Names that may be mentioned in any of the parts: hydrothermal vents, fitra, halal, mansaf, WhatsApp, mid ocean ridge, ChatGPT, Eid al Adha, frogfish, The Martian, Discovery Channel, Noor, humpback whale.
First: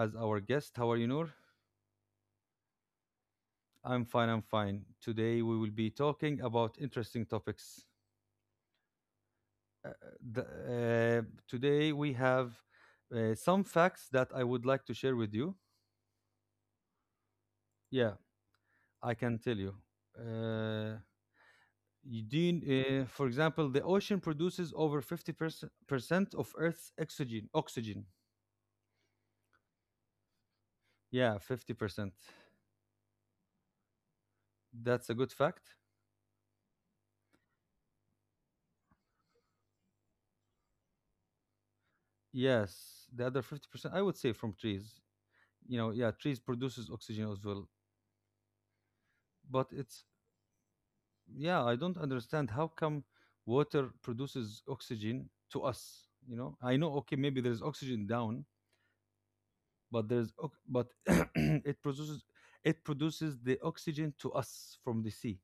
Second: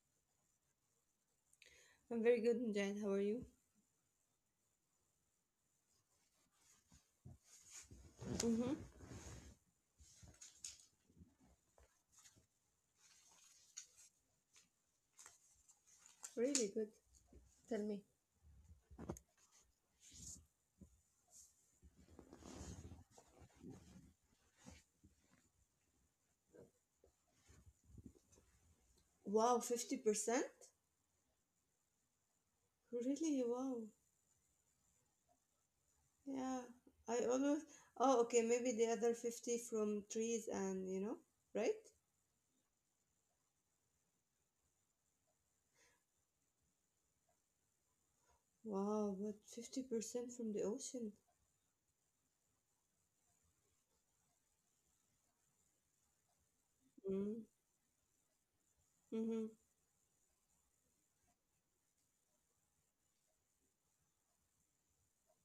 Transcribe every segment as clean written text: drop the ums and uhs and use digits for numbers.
as our guest. How are you, Noor? I'm very good, Jane. How are you? I'm fine. I'm fine. Today we will be talking about interesting topics. Mm-hmm. Uh, Today we have some facts that I would like to share with you. Really good. Tell me. Yeah, I can tell you. Uh, for example, the ocean produces over 50% of Earth's oxygen. Oxygen. Wow, 50%? Yeah, 50%. Really? Wow. That's a good fact. Yeah. I always. Oh, okay. Maybe the other 50 from trees and, right? Yes, the other 50%, I would say from trees. You know, yeah, trees produces oxygen as well. Wow, but But it's, 50% from the ocean. yeah, I don't understand how come water produces oxygen to us. I know. Okay, maybe Mm. there's oxygen down, Hmm. but there's ox- but it produces it produces the oxygen to us from the sea.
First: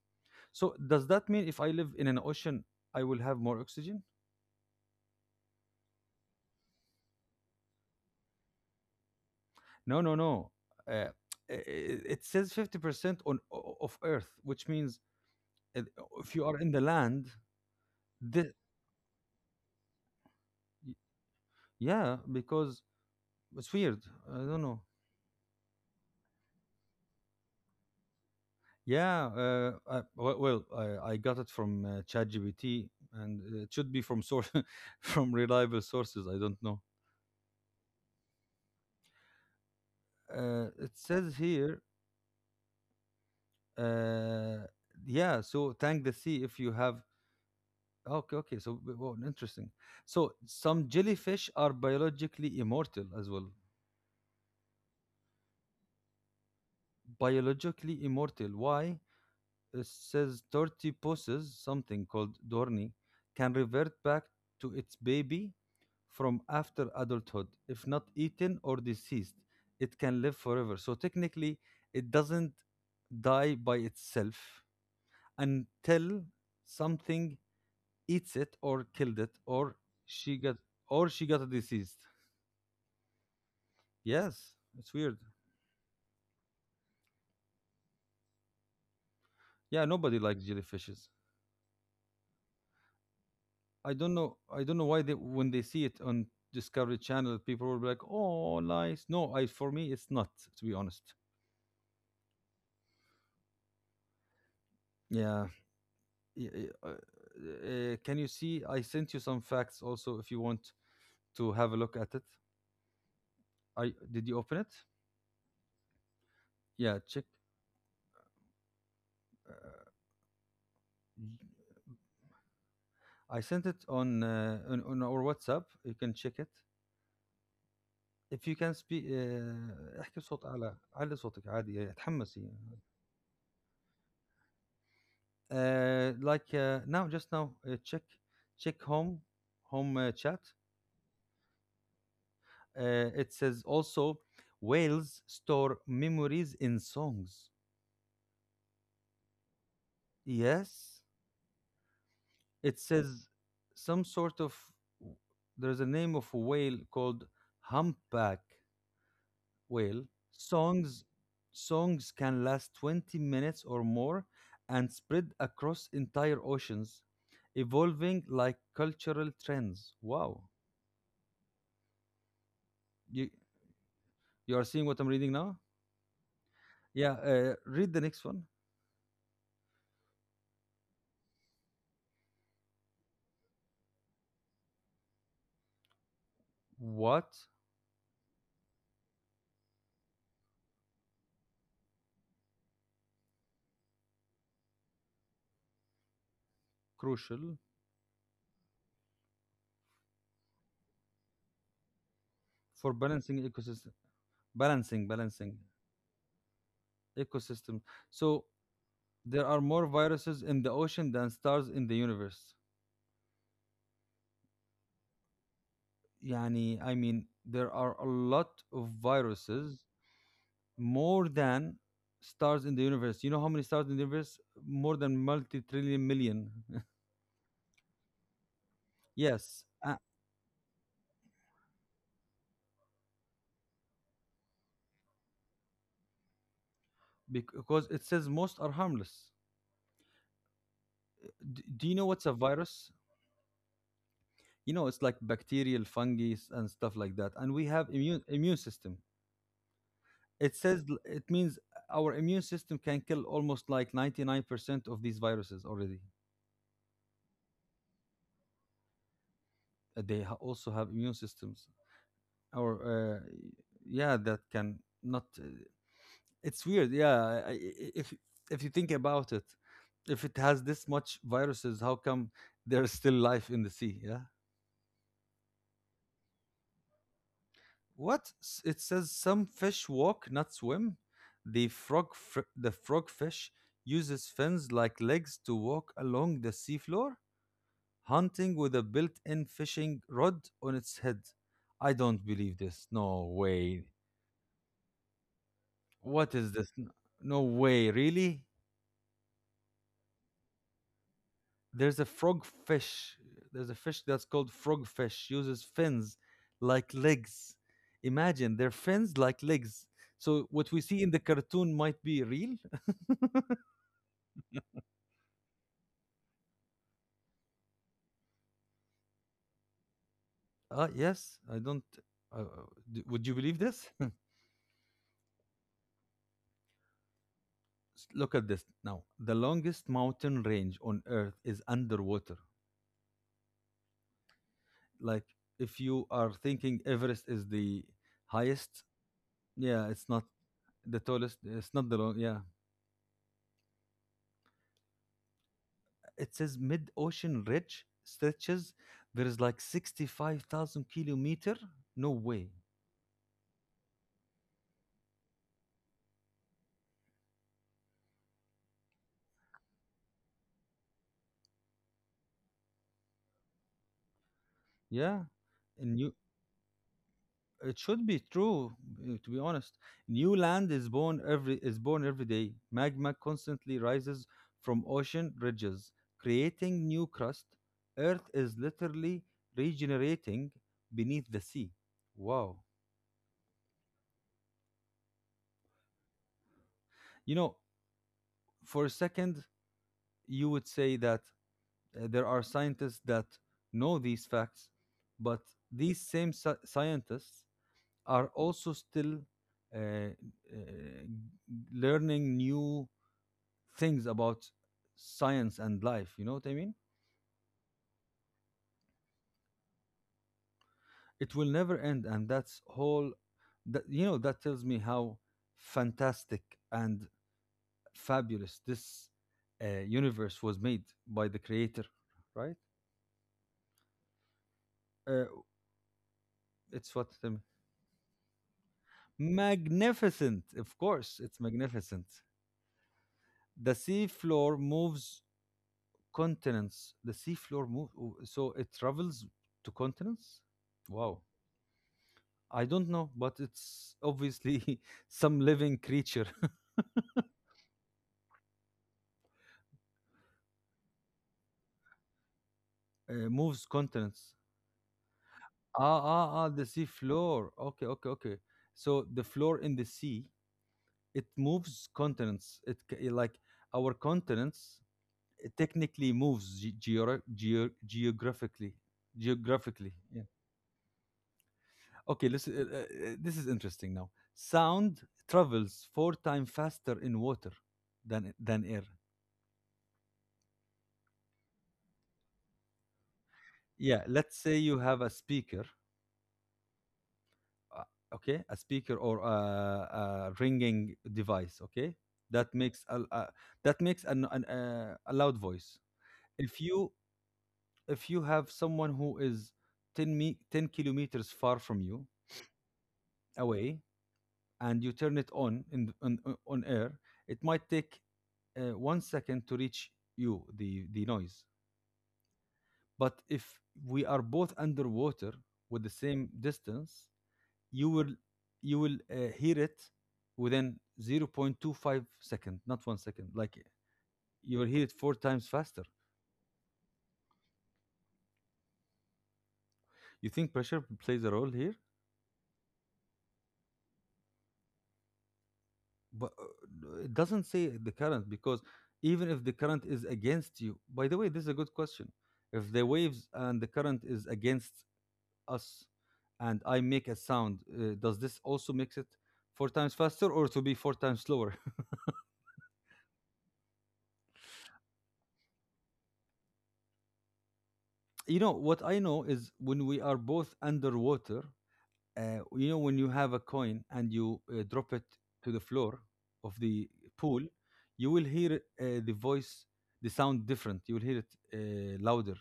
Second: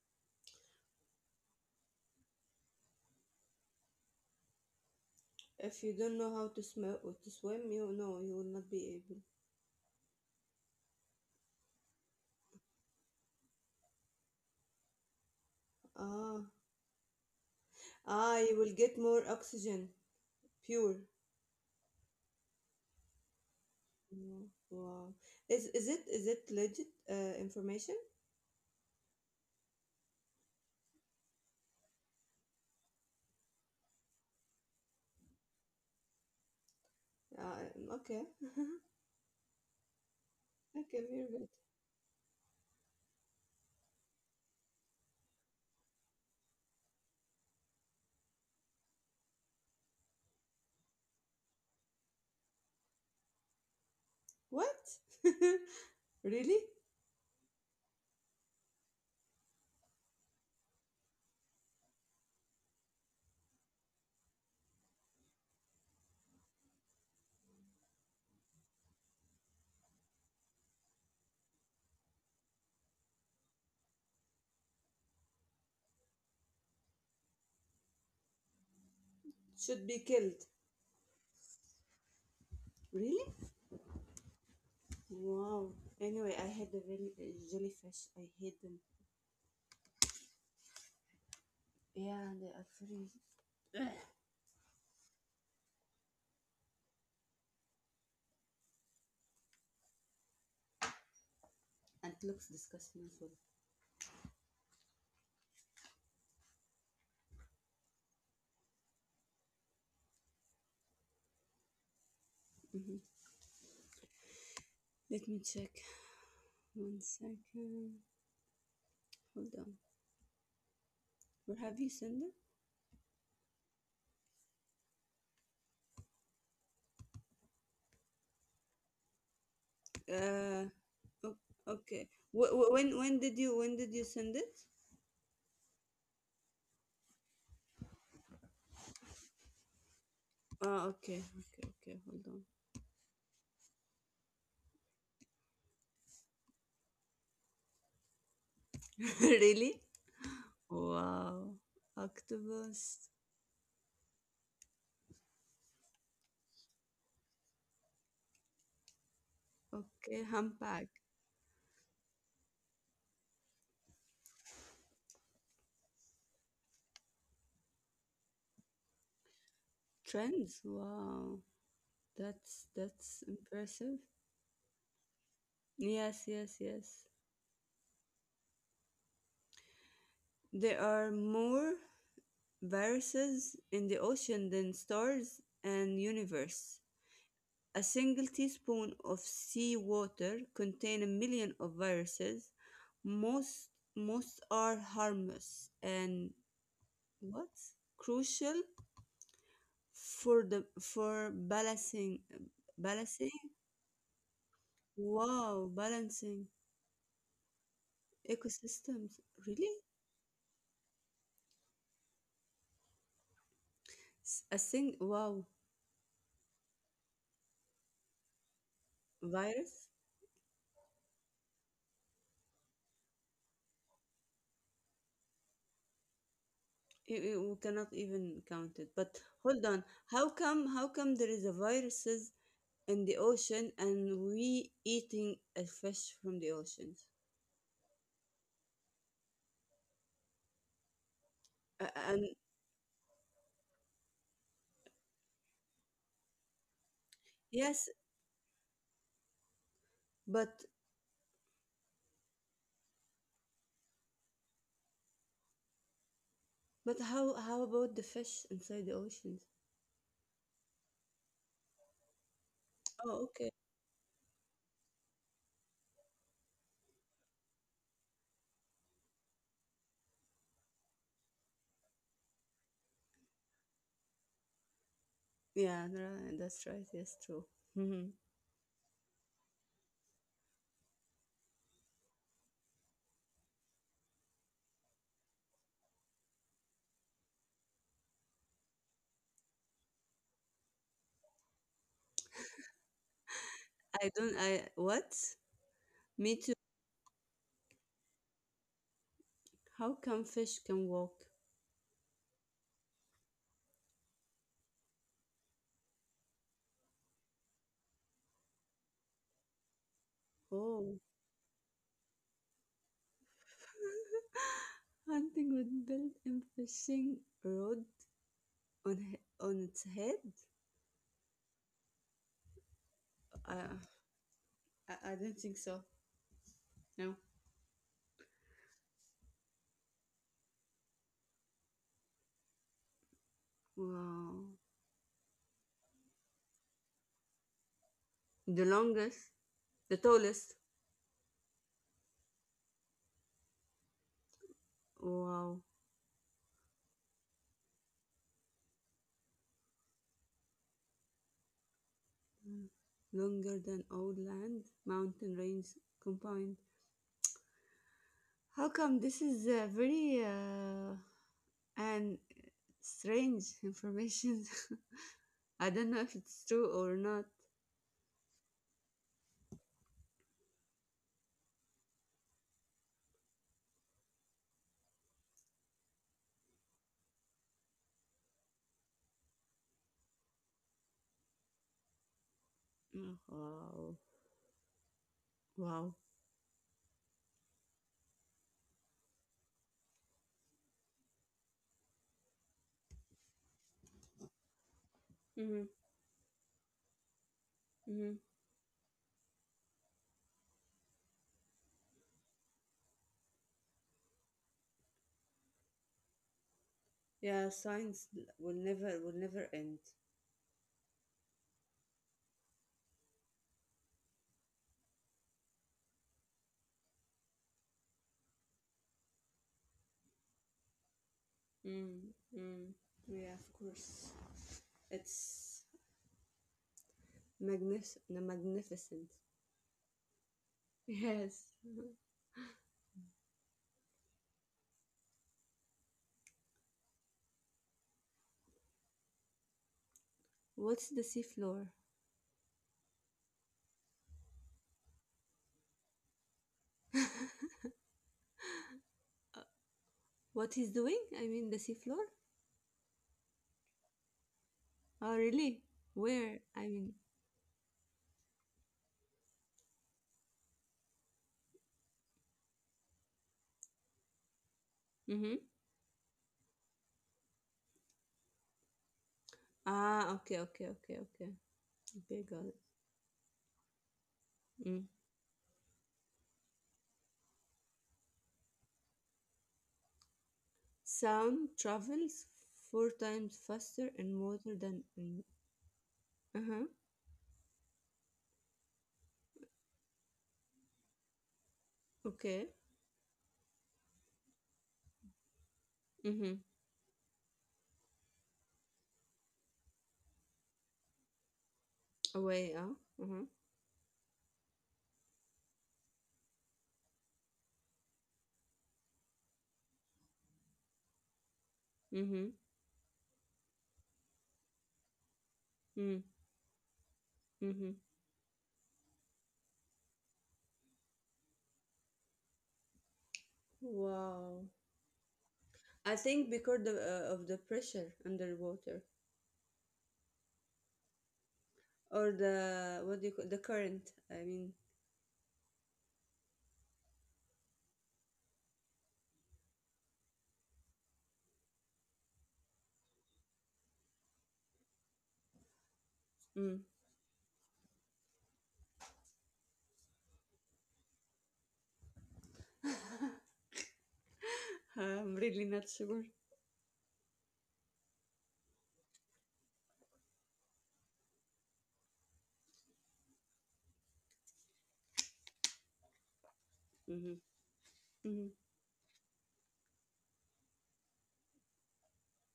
So does that mean if I live in an ocean I will have more oxygen? If you don't know how to smell or to swim, you no, you will not be able. No, no, no. uh, it says 50% of earth, which means uh, if Ah, you are in the land, ah, the, you will get more oxygen, pure. yeah, because it's weird. I Mm. don't know. Wow. Is it legit information? Yeah. I, well, I got it from ChatGPT, and it should be from source, from reliable sources. I don't know. Uh, okay. It Okay, very says good. here. Uh, yeah. So thank the sea if you have. Okay. Okay. So well, interesting. So some jellyfish are biologically immortal as well. What? Really? Biologically immortal. Why? It says 30 poses, something called Dorni, can revert back to its baby from after adulthood. If not eaten or deceased, it can live forever. So technically, it doesn't die by itself until something eats it or killed it or Should be she killed. got she got a disease. Really? Yes, it's weird. Wow. Anyway, I had a very jellyfish. I hate them. Yeah, nobody likes jellyfishes. Yeah, they are very. Ugh. I don't know. I don't know why they when they see it on Discovery Channel, people will be like, "Oh, nice." No, I for me it's not, to be honest. And it looks disgusting as well. Yeah. Can you see? I sent you some facts also if you want to have a look at it. Hmm. I Did you open it? Let me check. One Yeah, check. second. Hold on. Where have you sent it? I sent it on our WhatsApp. You can check it. If you can speak, احكي بصوت Uh. أعلى. علي o- صوتك عادي. Okay. اتحمسي. Wh- wh- when did you send it? Like, now, just now, check home chat. Ah, okay, okay, okay. Hold on. It says also whales store memories in songs. Really? Yes, Wow. it Octopus. says some sort of, there's a name of a whale called humpback whale. Okay, humpback. Songs songs can last 20 minutes or more and spread across entire oceans, evolving like cultural trends. Wow. Trends. Wow. That's You impressive. You are seeing what I'm reading now? Yes, yes, yes. Yeah, read the next one. There are more viruses in the ocean than stars and universe. What. A single teaspoon of seawater contain a million of viruses. Most most are harmless and what? Crucial Crucial for the for balancing, for balancing balancing ecosystem. Balancing wow, balancing ecosystem. So ecosystems. there are Really. more viruses in the ocean than stars in the universe. A sing, wow, Yani, I mean, there are a lot of viruses virus. more than stars in the universe. You know how many stars in the universe? More than multi-trillion million. You cannot even count it. But hold Yes, on, how come there is a viruses in the ocean and we eating a fish from the oceans? because it says most are harmless. D- do you know what's And a virus? You know, it's like bacterial fungi and stuff like that, and we have yes, immune system. but It means our immune system can kill almost like 99% of these viruses already. How about the fish inside the oceans? They also have immune systems or Oh, uh, okay. yeah, that can not, it's weird. Yeah. If if you think about it, if it has this much viruses, how come there's still life in the sea? Yeah. Yeah, right. That's right. Yes, true. Hmm. What? It says some fish walk, not swim. The frogfish uses fins like legs to walk along the seafloor, hunting with a built-in fishing rod on its head. I don't believe this. No way. I don't. I what? What Me is too. this? No way. Really? How come fish can walk? There's a frogfish. There's a fish that's called frogfish. Uses fins like legs. Imagine their fins like legs. So what we Oh, see in the cartoon might be real. hunting with built-in fishing rod on its head? Ah, yes, I don't. Uh, uh, would you Uh, believe this? I don't think so. No. Look at this now. The longest mountain range on Earth is underwater. Wow. Like, if you are thinking Everest is the The highest, longest, yeah, the it's not tallest. the tallest, it's not the long, yeah. Wow. It says mid ocean ridge stretches. There is like 65,000 kilometer. No way. Longer than all land, mountain range combined. How come this is very, and strange information? Yeah. I don't And know you, if it's true or not. it should be true, to be honest. New land is born every day. Magma constantly rises from ocean ridges, creating new crust. Earth is literally regenerating beneath the sea. Wow. Oh, wow. Wow. You know, for a second, you would say that there are scientists that know these facts, but Mm-hmm. these same scientists Mm-hmm. are also still uh, uh, learning new things about science and life, you know what I mean? Yeah, science will never end. It will never end, and that's whole that you know that tells me how fantastic and fabulous this universe was made by the creator, right? Mm-hmm. Yeah, of course. uh, It's it's what, no, magnificent. magnificent. Of course it's Yes. magnificent. The sea floor moves continents. The sea floor moves, so it travels to continents. What's the Wow. seafloor? I don't know, but it's obviously some living creature What he's doing? I mean, the seafloor? Moves contents. Oh, really? Ah, Where? ah, ah, I the sea mean, floor. Okay, okay, okay. So the floor in the sea, it moves continents. Like our continents, mm-hmm. it technically moves geographically. Geographically, Ah, yeah. okay, okay, okay, okay. Okay, Okay, got it. listen. This is interesting now. Mm. Sound travels four times faster in water than air. Sound travels four times faster Yeah, in let's say water you than have a in. speaker, Uh huh. uh, okay, a speaker or a ringing device. Okay, Okay. that makes a that makes an a loud voice. Mm-hmm. If you if you have someone who is 10 kilometers far from you Away. Uh-huh. away, and you turn it on on air, it might take 1 second to reach you the noise. Mm-hmm. But if we are both underwater with the Mm. same distance, Mm-hmm. you will you will hear it within 0.25 second, not 1 second, like Wow. you will hear it four times faster. I think because of the pressure underwater. You think pressure plays a role here? Or the, what do you call, the current, I mean. But it doesn't say the current, because even if the current is against you. By the way, this is a good question. If the waves and the current is against us, Mm, and I make a sound, does this also makes it four times faster, or to be four times slower? I'm really not sure. You know what I know is when we are both underwater, you know when you have a coin and you drop it to the floor of the Hmm. pool, you will Hmm. hear the voice the sound different. You will hear it louder.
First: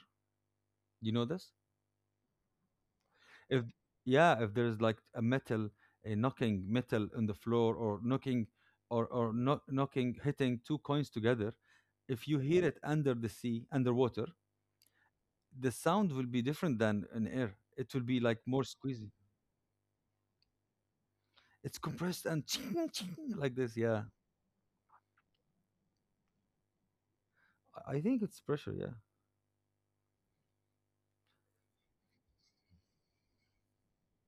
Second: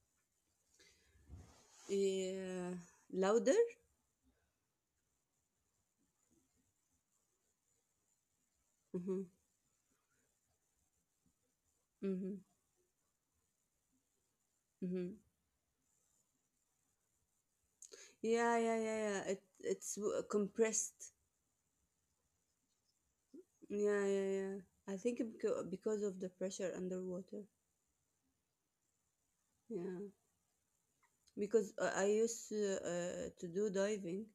You know this? Yeah, louder. If, yeah, if there is like a metal, a knocking metal on the floor, or knocking, or Hmm. or no, knocking, hitting two coins together. If Hmm. you hear it under the sea underwater, Hmm. the sound will be different than in air. It will be like Yeah, more yeah, yeah, squeezy. yeah, it's compressed. It's compressed and ching, ching, like this, Yeah, yeah. yeah, yeah. I think because of the pressure underwater. I think it's pressure, yeah. Yeah, because I used to do diving.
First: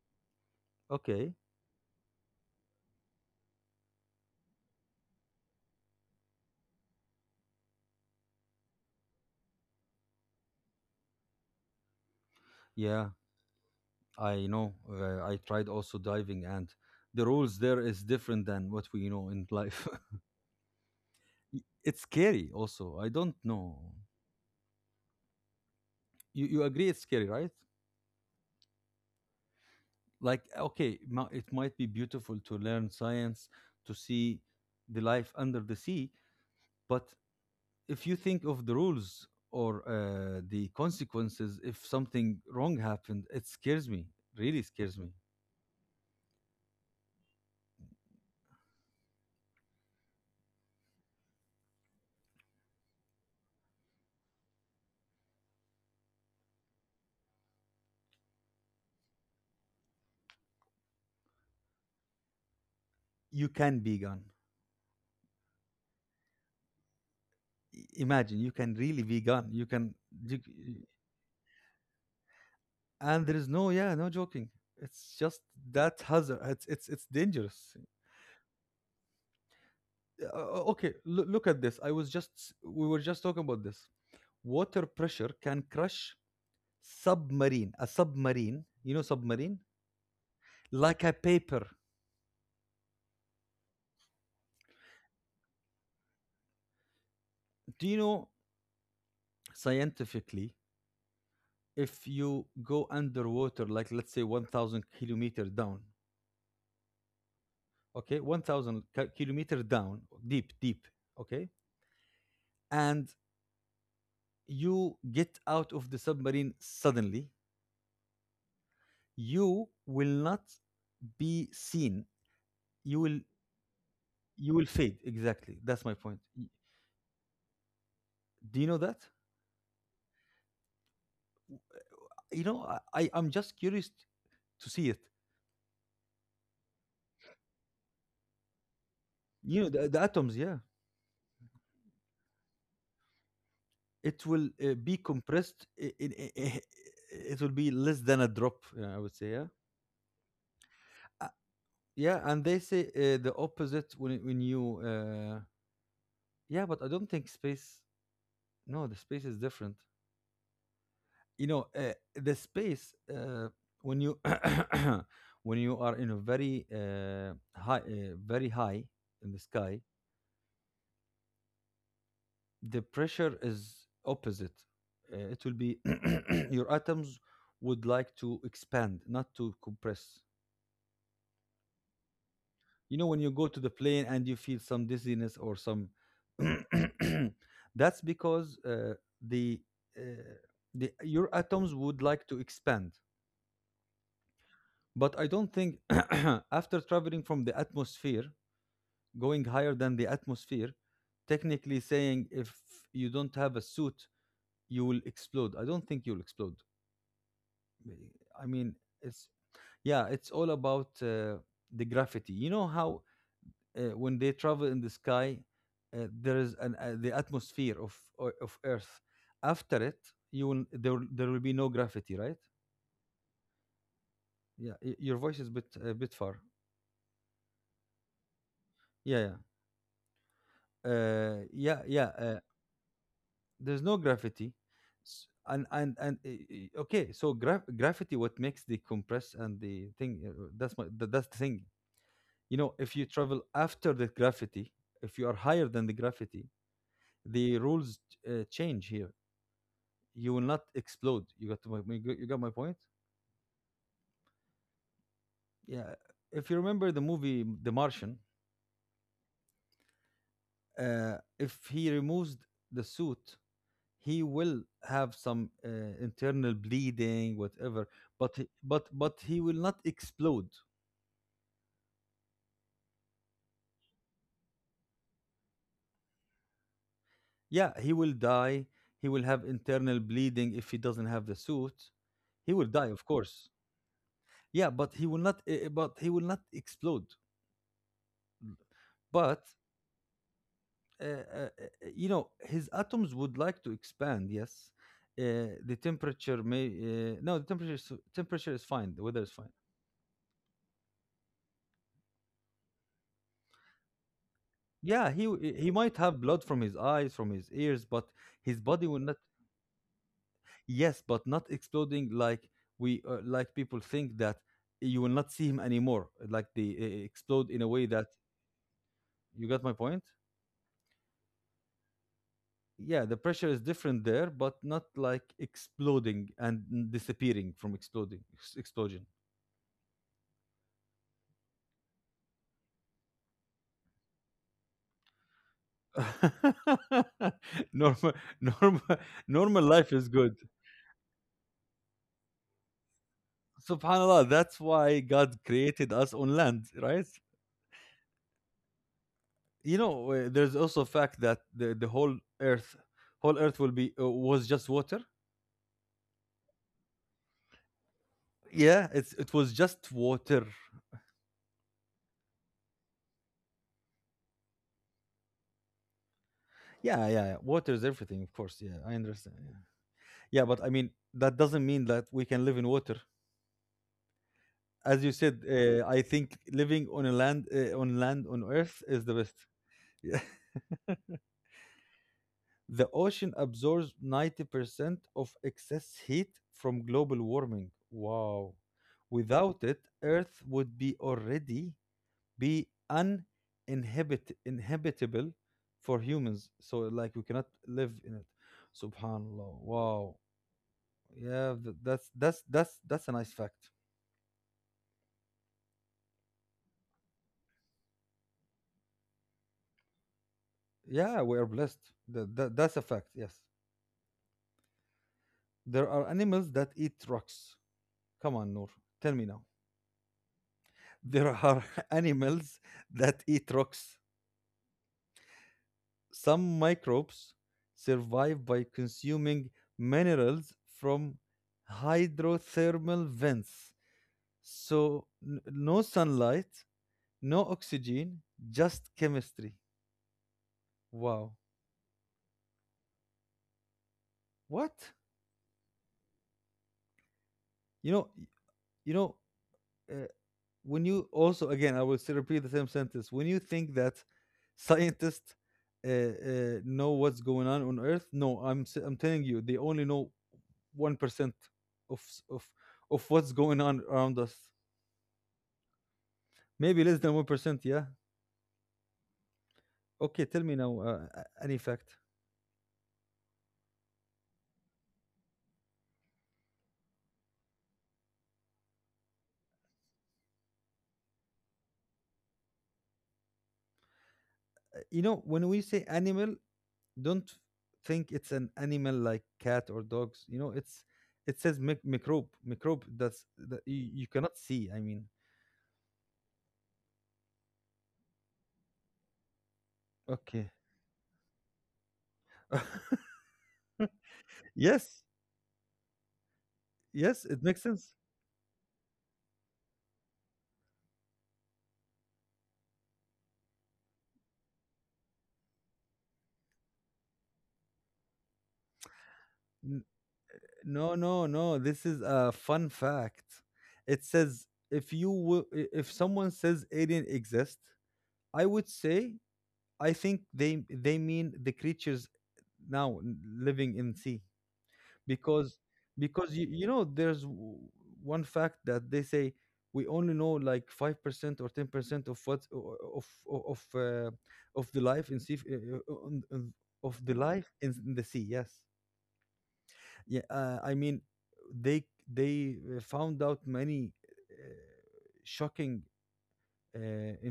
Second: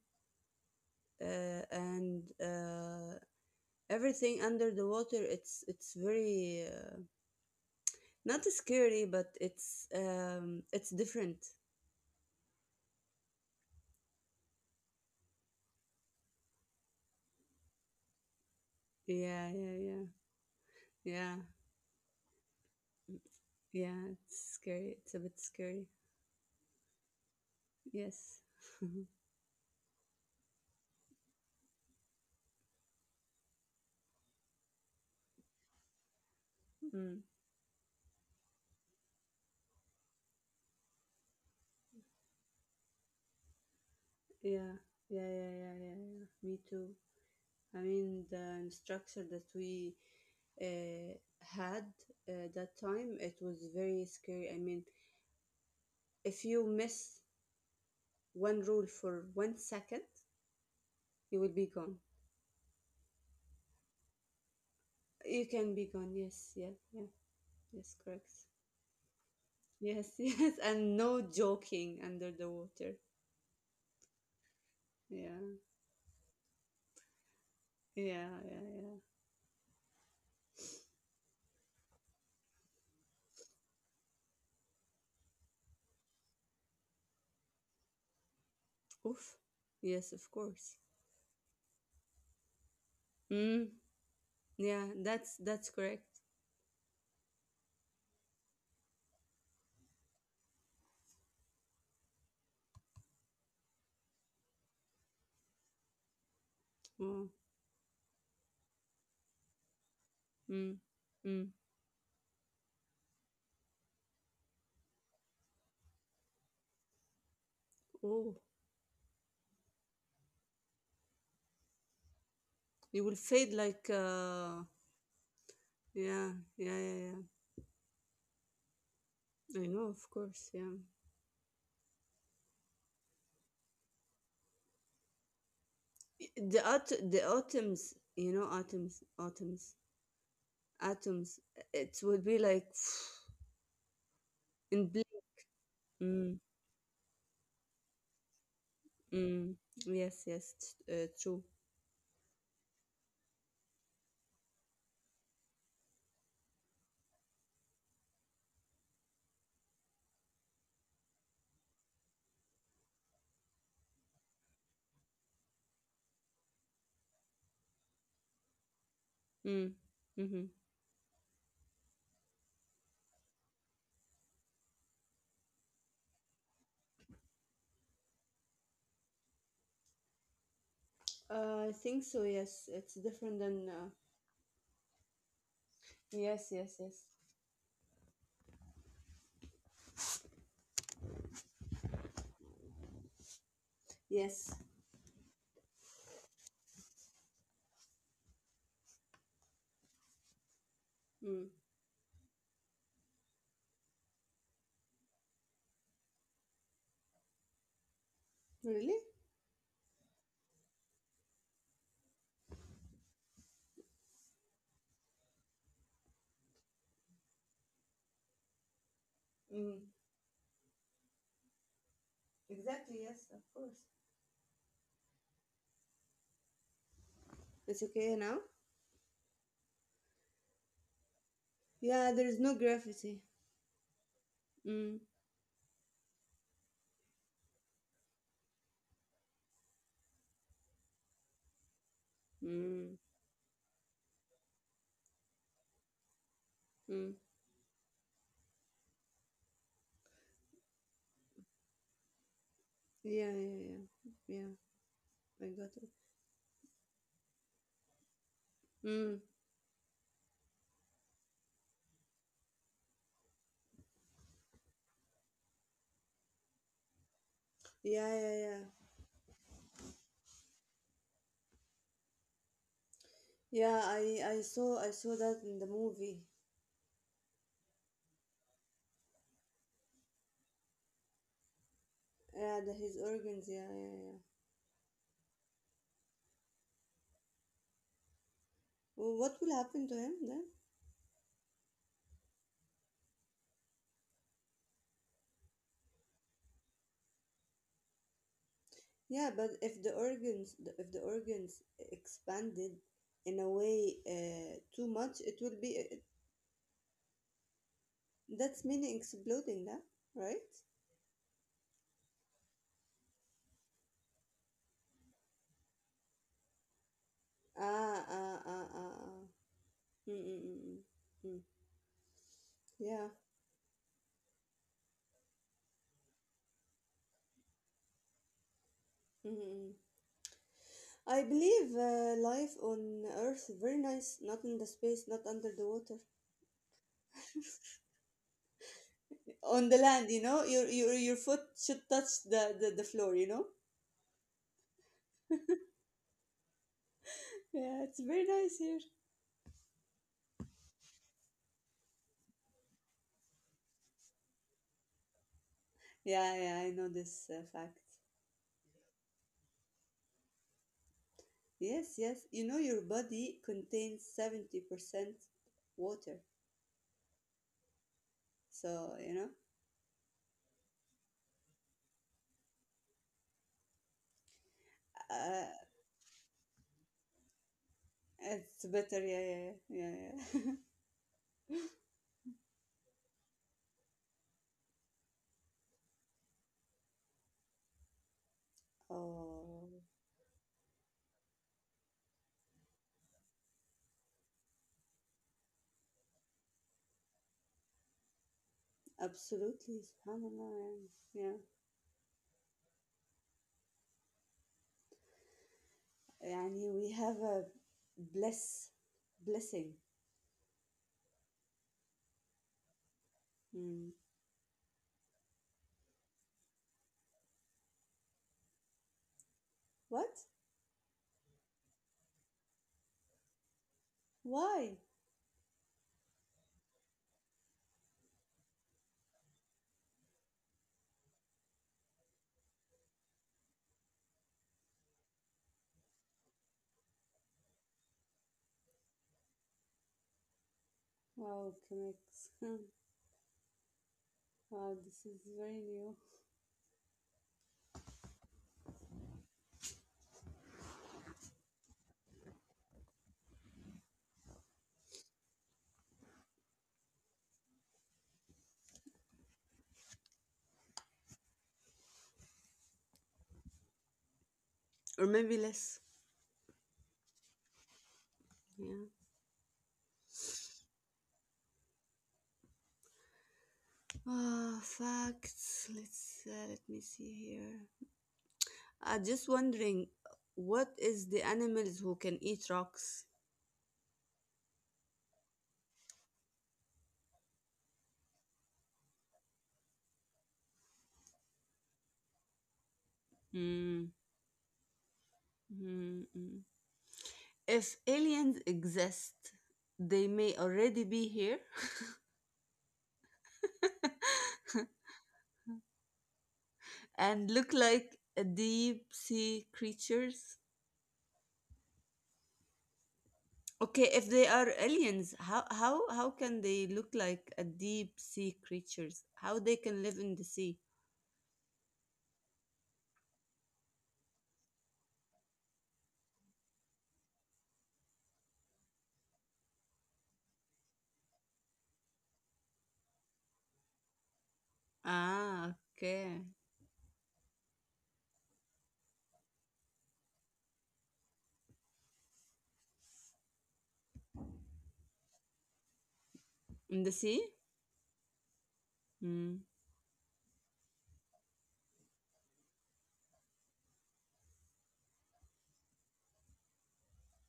Okay. And everything under the water, it's very not scary, but it's different. Yeah, I know. I tried also diving, and the rules there is different than what we know in Yeah, yeah, life. yeah. Yeah. It's scary, also. I don't know. Yeah, it's scary. It's a bit scary. You agree it's scary, right? Yes. Like, okay, it might be beautiful to learn science, to see the life under the sea, but Mm, if you think of the rules or the consequences if something wrong happened, it scares me, really yeah. scares me. Yeah, yeah, yeah, yeah, yeah. Me too. I mean, the instructor that we uh, had, that time, it was very scary. I mean, if you miss one rule for 1 second, you will be gone. You can be gone. You can be gone. Yes, yeah, yeah. I- Yes, correct. imagine you can really be gone. You can. Yes, you, yes, c- and no joking under the water. and there is no, yeah, no joking. It's Yeah, just that hazard. It's dangerous. yeah, yeah, yeah. Okay, look at this. I was just s- We were just talking about this. Water pressure can crush submarine a submarine, you know, Oof. submarine, Yes, of course. like a paper. Mm, yeah, that's correct. Do you know, scientifically, if you go underwater, like let's say 1,000 kilometers down, Oh, okay, 1,000 kilometer down, deep, mm, deep, okay, mm. and you get out of the submarine suddenly, Oh, you will not be seen. You you will will fade like. you will fade. Exactly. That's my point. Yeah, yeah, yeah, yeah. Do you know that? I know, of course. Yeah, You know, I'm just curious to see it. the at the atoms. You know, atoms, You know, atoms, the atoms. Yeah, atoms. It would be like it will in be blink. compressed. i- in- i- Mm, i- it will be less than a drop. I would say. Yeah. mm. Yes, yes. True. Yeah, and they say the opposite when you, yeah, but I don't think space. No, the space is different. You know, the space when you when you are in a very high, very high in the Mm. sky, Mm-hmm. the pressure is opposite. It will be your atoms would like to expand, not to compress. I think so. Yes, it's You know, when you different go to than the plane and you feel some dizziness or some yes, yes, yes. that's because the uh, the your atoms would like to expand. Yes. But I don't think after traveling from the atmosphere, going higher than the atmosphere, Mm. technically saying, if you don't have a suit you will explode. I don't think you'll explode. I mean, Really? it's, yeah, it's all about the gravity. You know how when they travel in the sky, there is an, the atmosphere of of Earth. After Mm, it, you will, there will be no gravity, right? exactly, yes, of course. Yeah, your voice is a bit far. It's okay now. Yeah, yeah, yeah, yeah. Yeah, there is no graffiti. There's no gravity. Mm. And okay. So gravity, what makes the compress and the thing? That's my that's the thing. You know, if Mm. you travel after the gravity, if you are higher than the gravity, Mm. the rules change here. You will not explode. You got my point. Yeah, yeah, yeah, yeah. I got it. Yeah. If you remember the movie The Martian, Mm. If he removes the suit, he will have some internal bleeding, whatever. Yeah, yeah, yeah. but he will not explode. Yeah, I saw, that in the movie. Yeah, he will die. He will have internal bleeding if he doesn't have the suit. He Yeah, will die, his of organs. course. Yeah, yeah, yeah. Yeah, but he will not. But he will not explode. Well, what But will happen to him? You know, his atoms would like to expand, yes. uh, the temperature may no, the temperature is fine, the weather is Yeah, but fine. If the organs expanded in a way, too Yeah, much, he it will he be might have blood from his eyes, from his ears, but his that's body meaning will not. exploding, that, right? Yes, but not exploding like we like people think that you will not see him anymore, like they explode in a way Ah, that, ah, ah, ah, ah. you got my point. Mm, mm, mm, mm. Mm. Yeah, Yeah. the pressure is different there, but not like exploding and disappearing from exploding, explosion. Mm, mm, mm. I believe life on Earth very nice, not in the space, not under the water, Normal, normal, normal on the life is land. You good. know, your foot should touch the floor. You know. Subhanallah. That's why God created us on land, right? Yeah, it's very nice here. You know, there's also a fact that the whole earth will be was just water. Yeah, yeah, I know this fact. Yeah, it's it was just water. Yes, yes. You know, your body contains 70% water. Yeah, yeah, yeah. Water is everything, of course. Yeah, I So, understand. Yeah, yeah, but I mean that doesn't mean that we can live in water. As you said, uh, I think living on a land, on land on it's earth better. is the Yeah, best. yeah, yeah, yeah. Yeah. The ocean absorbs 90% of excess heat from global warming. Wow. Oh, Without it, Earth would be already be uninhabit inhabitable for humans. So like we cannot live in it. Subhanallah. absolutely. Wow. SubhanAllah. Yeah. Yeah, that's a nice fact. Yeah. Yani, we have a bless, blessing. Yeah, we are blessed. That's a fact. Yes. Hmm. There are animals that eat rocks. Come on, Noor. Tell me now. What? There are animals that eat rocks. Why? Some microbes survive by consuming minerals from hydrothermal vents. So, no sunlight, no oxygen, just chemistry. Wow. Wow, connects. What? Wow, this is very new. You know, you know, uh, when you also, again, I will still repeat the same sentence, when you think that scientists uh, uh, know what's going on earth, no, I'm telling you, they only know 1% of of what's going on around us. Or maybe less. Maybe less than 1%, yeah. Yeah. Okay, tell me now, any fact. Ah, facts. Let me see here. I'm just wondering, what is the animals who can eat rocks? You know, when we say animal, don't think it's an animal like cat or dogs, you know, it's, it says microbe, microbe, that's that Hmm. you cannot see, I mean, Hmm. Hmm. If aliens exist, they may okay. already be here Yes, yes, and it look makes sense. like deep sea creatures. Okay, if they are aliens, how can they look like a deep sea creatures? How they N- can live in the sea? No, no, no. This is a fun fact. It says, if you will, if someone says alien exist, I would say I think they mean the creatures now, living in sea. because Ah, okay. because you, you know, there's one fact that they say, we only know like 5% or 10% of what of the life in sea, In of the the sea? life in the sea, yes. Mm. Yeah, I mean, they they found out many shocking uh,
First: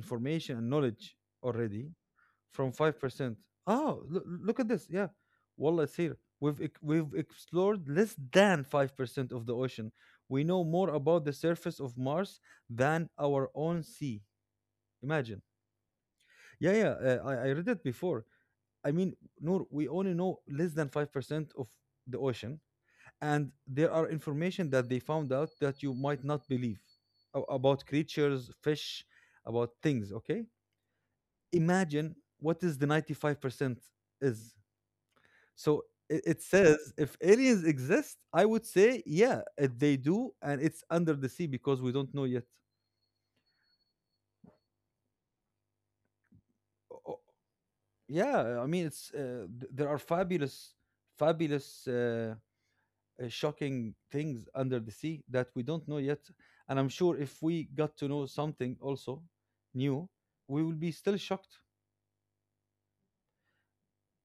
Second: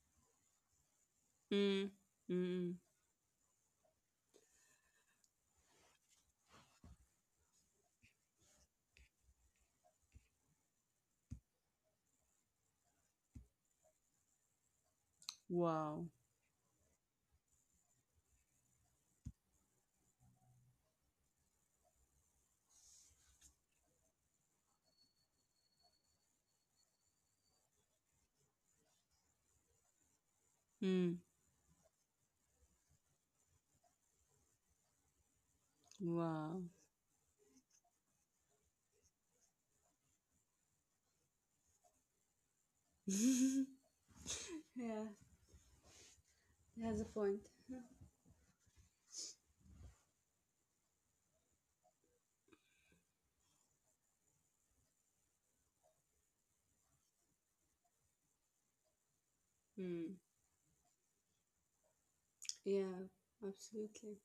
information and knowledge already, Mm, mm. from Mm. 5%. Oh, look at this, yeah, wallah, it's here. We've explored less than 5% of the ocean. We know more about the surface of Mars than our own sea. Imagine. Wow. Yeah, yeah, I read it before. I mean, Noor, we only know less than 5% of the ocean, and there are information that they found out that you might not believe, about creatures, fish, about things. Okay, Mm. imagine what is the 95% is. So it Wow. says if aliens exist, I would say yeah, they do, and it's under the sea because we don't know yet. Yeah, he has O- a o- point. Huh. Yeah, I mean, it's there are fabulous, fabulous shocking things under the sea that we don't know yet. And I'm sure if we got to know something also new, Mm, we will be still shocked. yeah, absolutely.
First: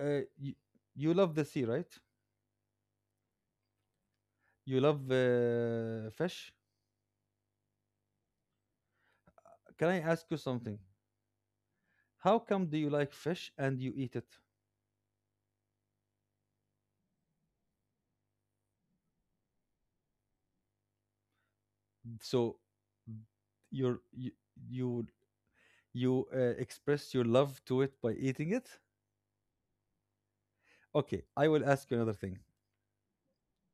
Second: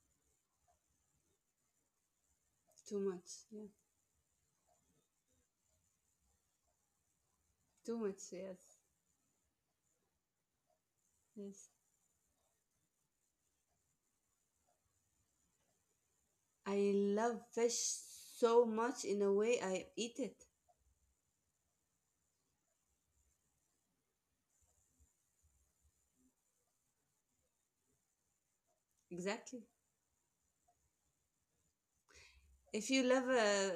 You, you love the sea, right? Too much. Yeah, You love fish. too much. Yes, Can I ask you something? yes. How come do you like fish and you eat it? I love fish so much in a way I eat it. So you're, you you express your love to it by eating it. Exactly. Okay, I will ask you another thing. If you love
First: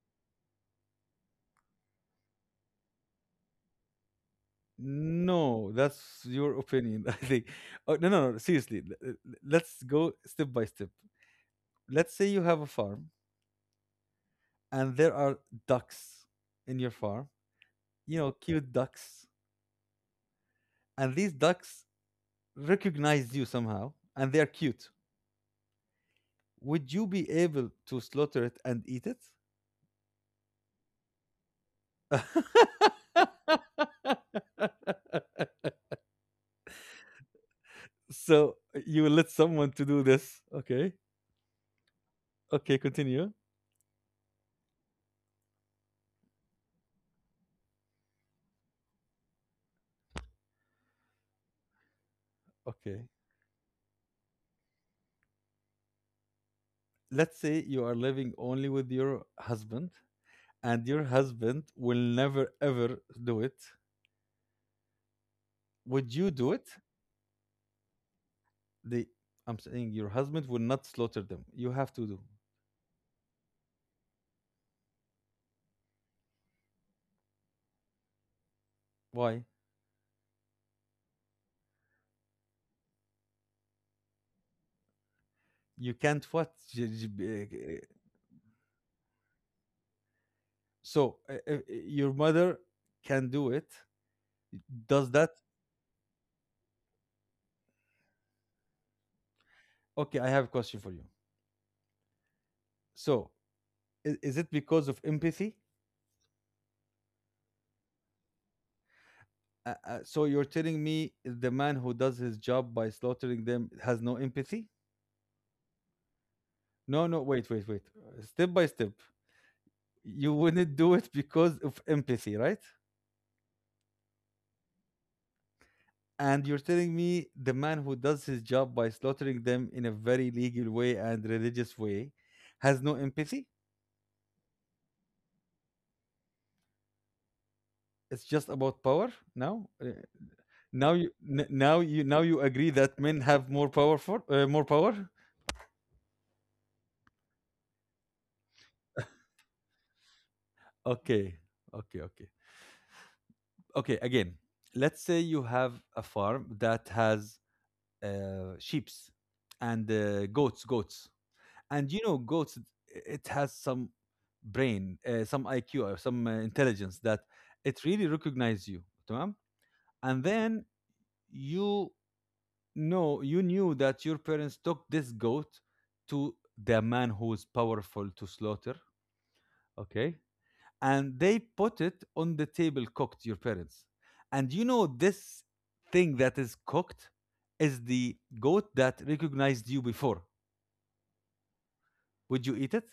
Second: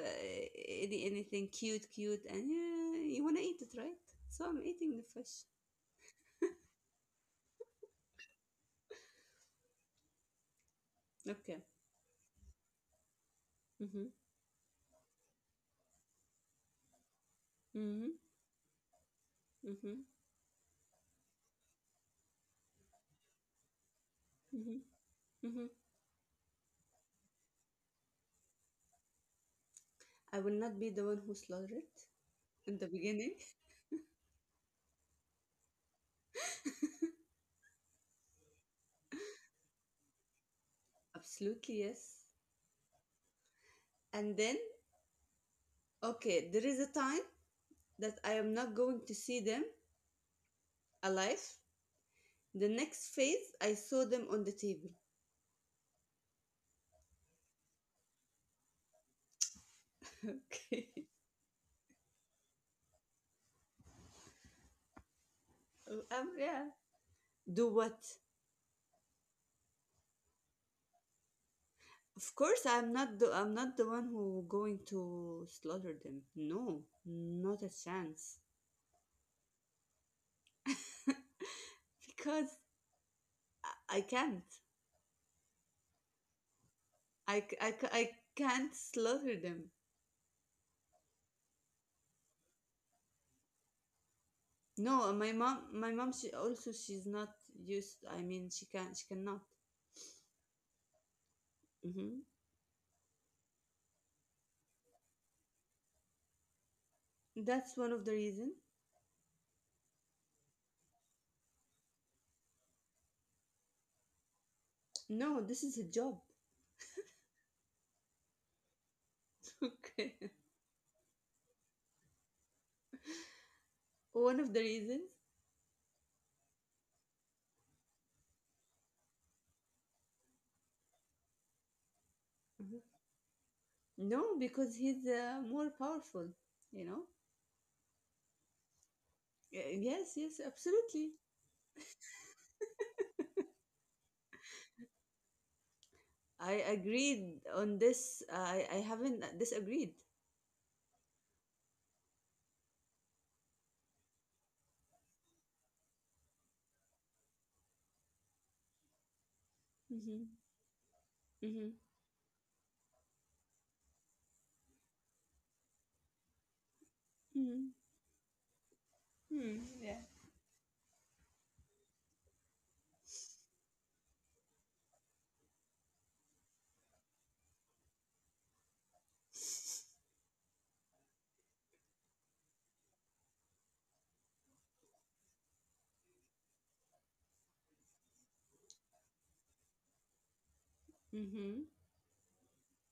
anything cute, cute, and yeah, you want to eat it, right? So I'm eating the fish. No, that's your opinion, I think. Oh, no, no, no, seriously. Let's go step by step. Okay. Let's say you have a farm Mm-hmm. and there are ducks in your farm, Mm-hmm. you know, cute ducks. Mm-hmm. And these ducks recognize you somehow and they are Mm-hmm. cute. Hmm. Would you be able to slaughter it and eat it? I will not be the one who slaughtered in the beginning. So you will let someone to do this. Okay. Absolutely, yes. Okay, continue. And then, okay, there is a time that I am not going to see them alive. The Okay. next phase, I saw them on the table. Let's say you are living only with your husband, and Okay. your husband will never ever do it, would you do Yeah. it? Do what? The, I'm saying, your husband will not slaughter them, you have to do. Of course, I'm not the one who going to slaughter them. No, not a chance. Why? Because I can't. You can't what? I can't slaughter them. So, your mother can do it, does No, that. my mom, she also she's not used. I mean, she cannot. Okay, I have a question for you. Hmm. So, is it because of empathy? That's one of the reason. So you're telling me the man who does his job by slaughtering them has no empathy? No, this is a job. No, no, wait, wait, wait. Step by step. Okay. You wouldn't do it because of empathy, right? One of the reasons? And you're telling me the man who does his job by slaughtering them in a very legal way and religious way Mhm. has no empathy? No, because he's more powerful, you know? It's just about power now? Yes, yes, Now you, absolutely. Now you agree that men have more powerful more power? I agreed on this. I haven't disagreed. Okay. Okay, okay. Okay, again. Let's say you have a farm that has sheeps and Mm-hmm. Goats, Mm-hmm. and you know goats, it has some brain, some IQ or some intelligence, that Mm-hmm. it really recognizes you. تمام. Mm. Yeah. And then you know, you knew that your parents took this goat to the man who is powerful to slaughter, okay, and they put it on the table cooked, your parents, and you know this thing that is cooked is the goat that recognized you before. Mm-hmm. Would you eat it?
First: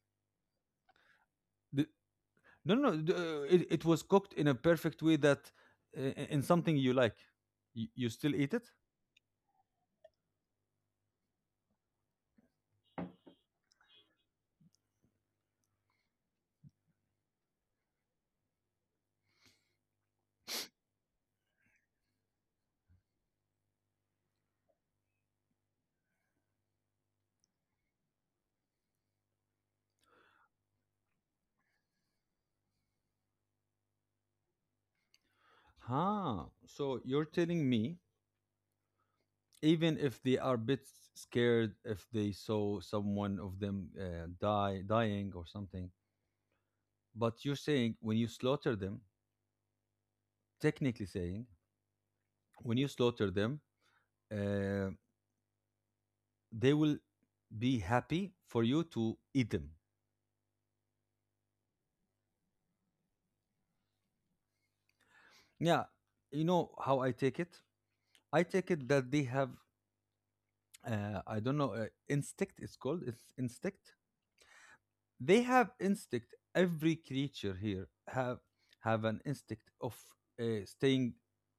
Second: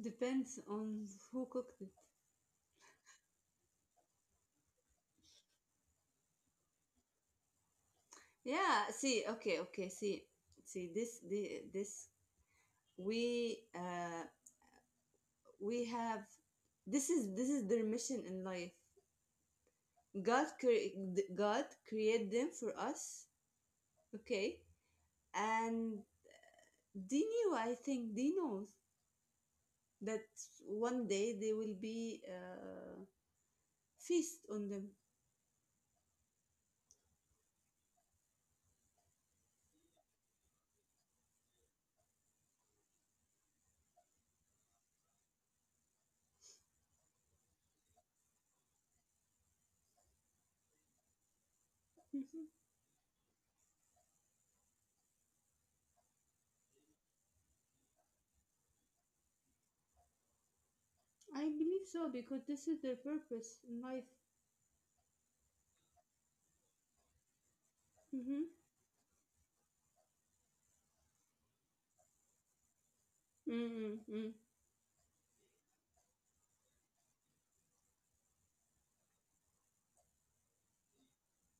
Depends on who cooked D- it. No, no, no, it, it was cooked in a perfect way that in something you like. You still eat it? Yeah, see, okay, okay, see. See, this, the this we uh we have, this is their mission in life. God cre- God created them for us, okay? And they knew, I think, they know that one day they will be a feast on them. Ah, so you're telling me, even if they are a bit scared, if they saw someone of them dying or something, but you're saying when you slaughter them, technically saying, Mhm. when you slaughter them, uh, they will be happy for you to eat them. I believe so because this is their purpose in life. Yeah, you know how I take it? Mm-hmm. I take it that they have, I don't know, instinct. It's called it's instinct. Mm-hmm. Mm-hmm. They have instinct. Every creature here have an instinct of staying,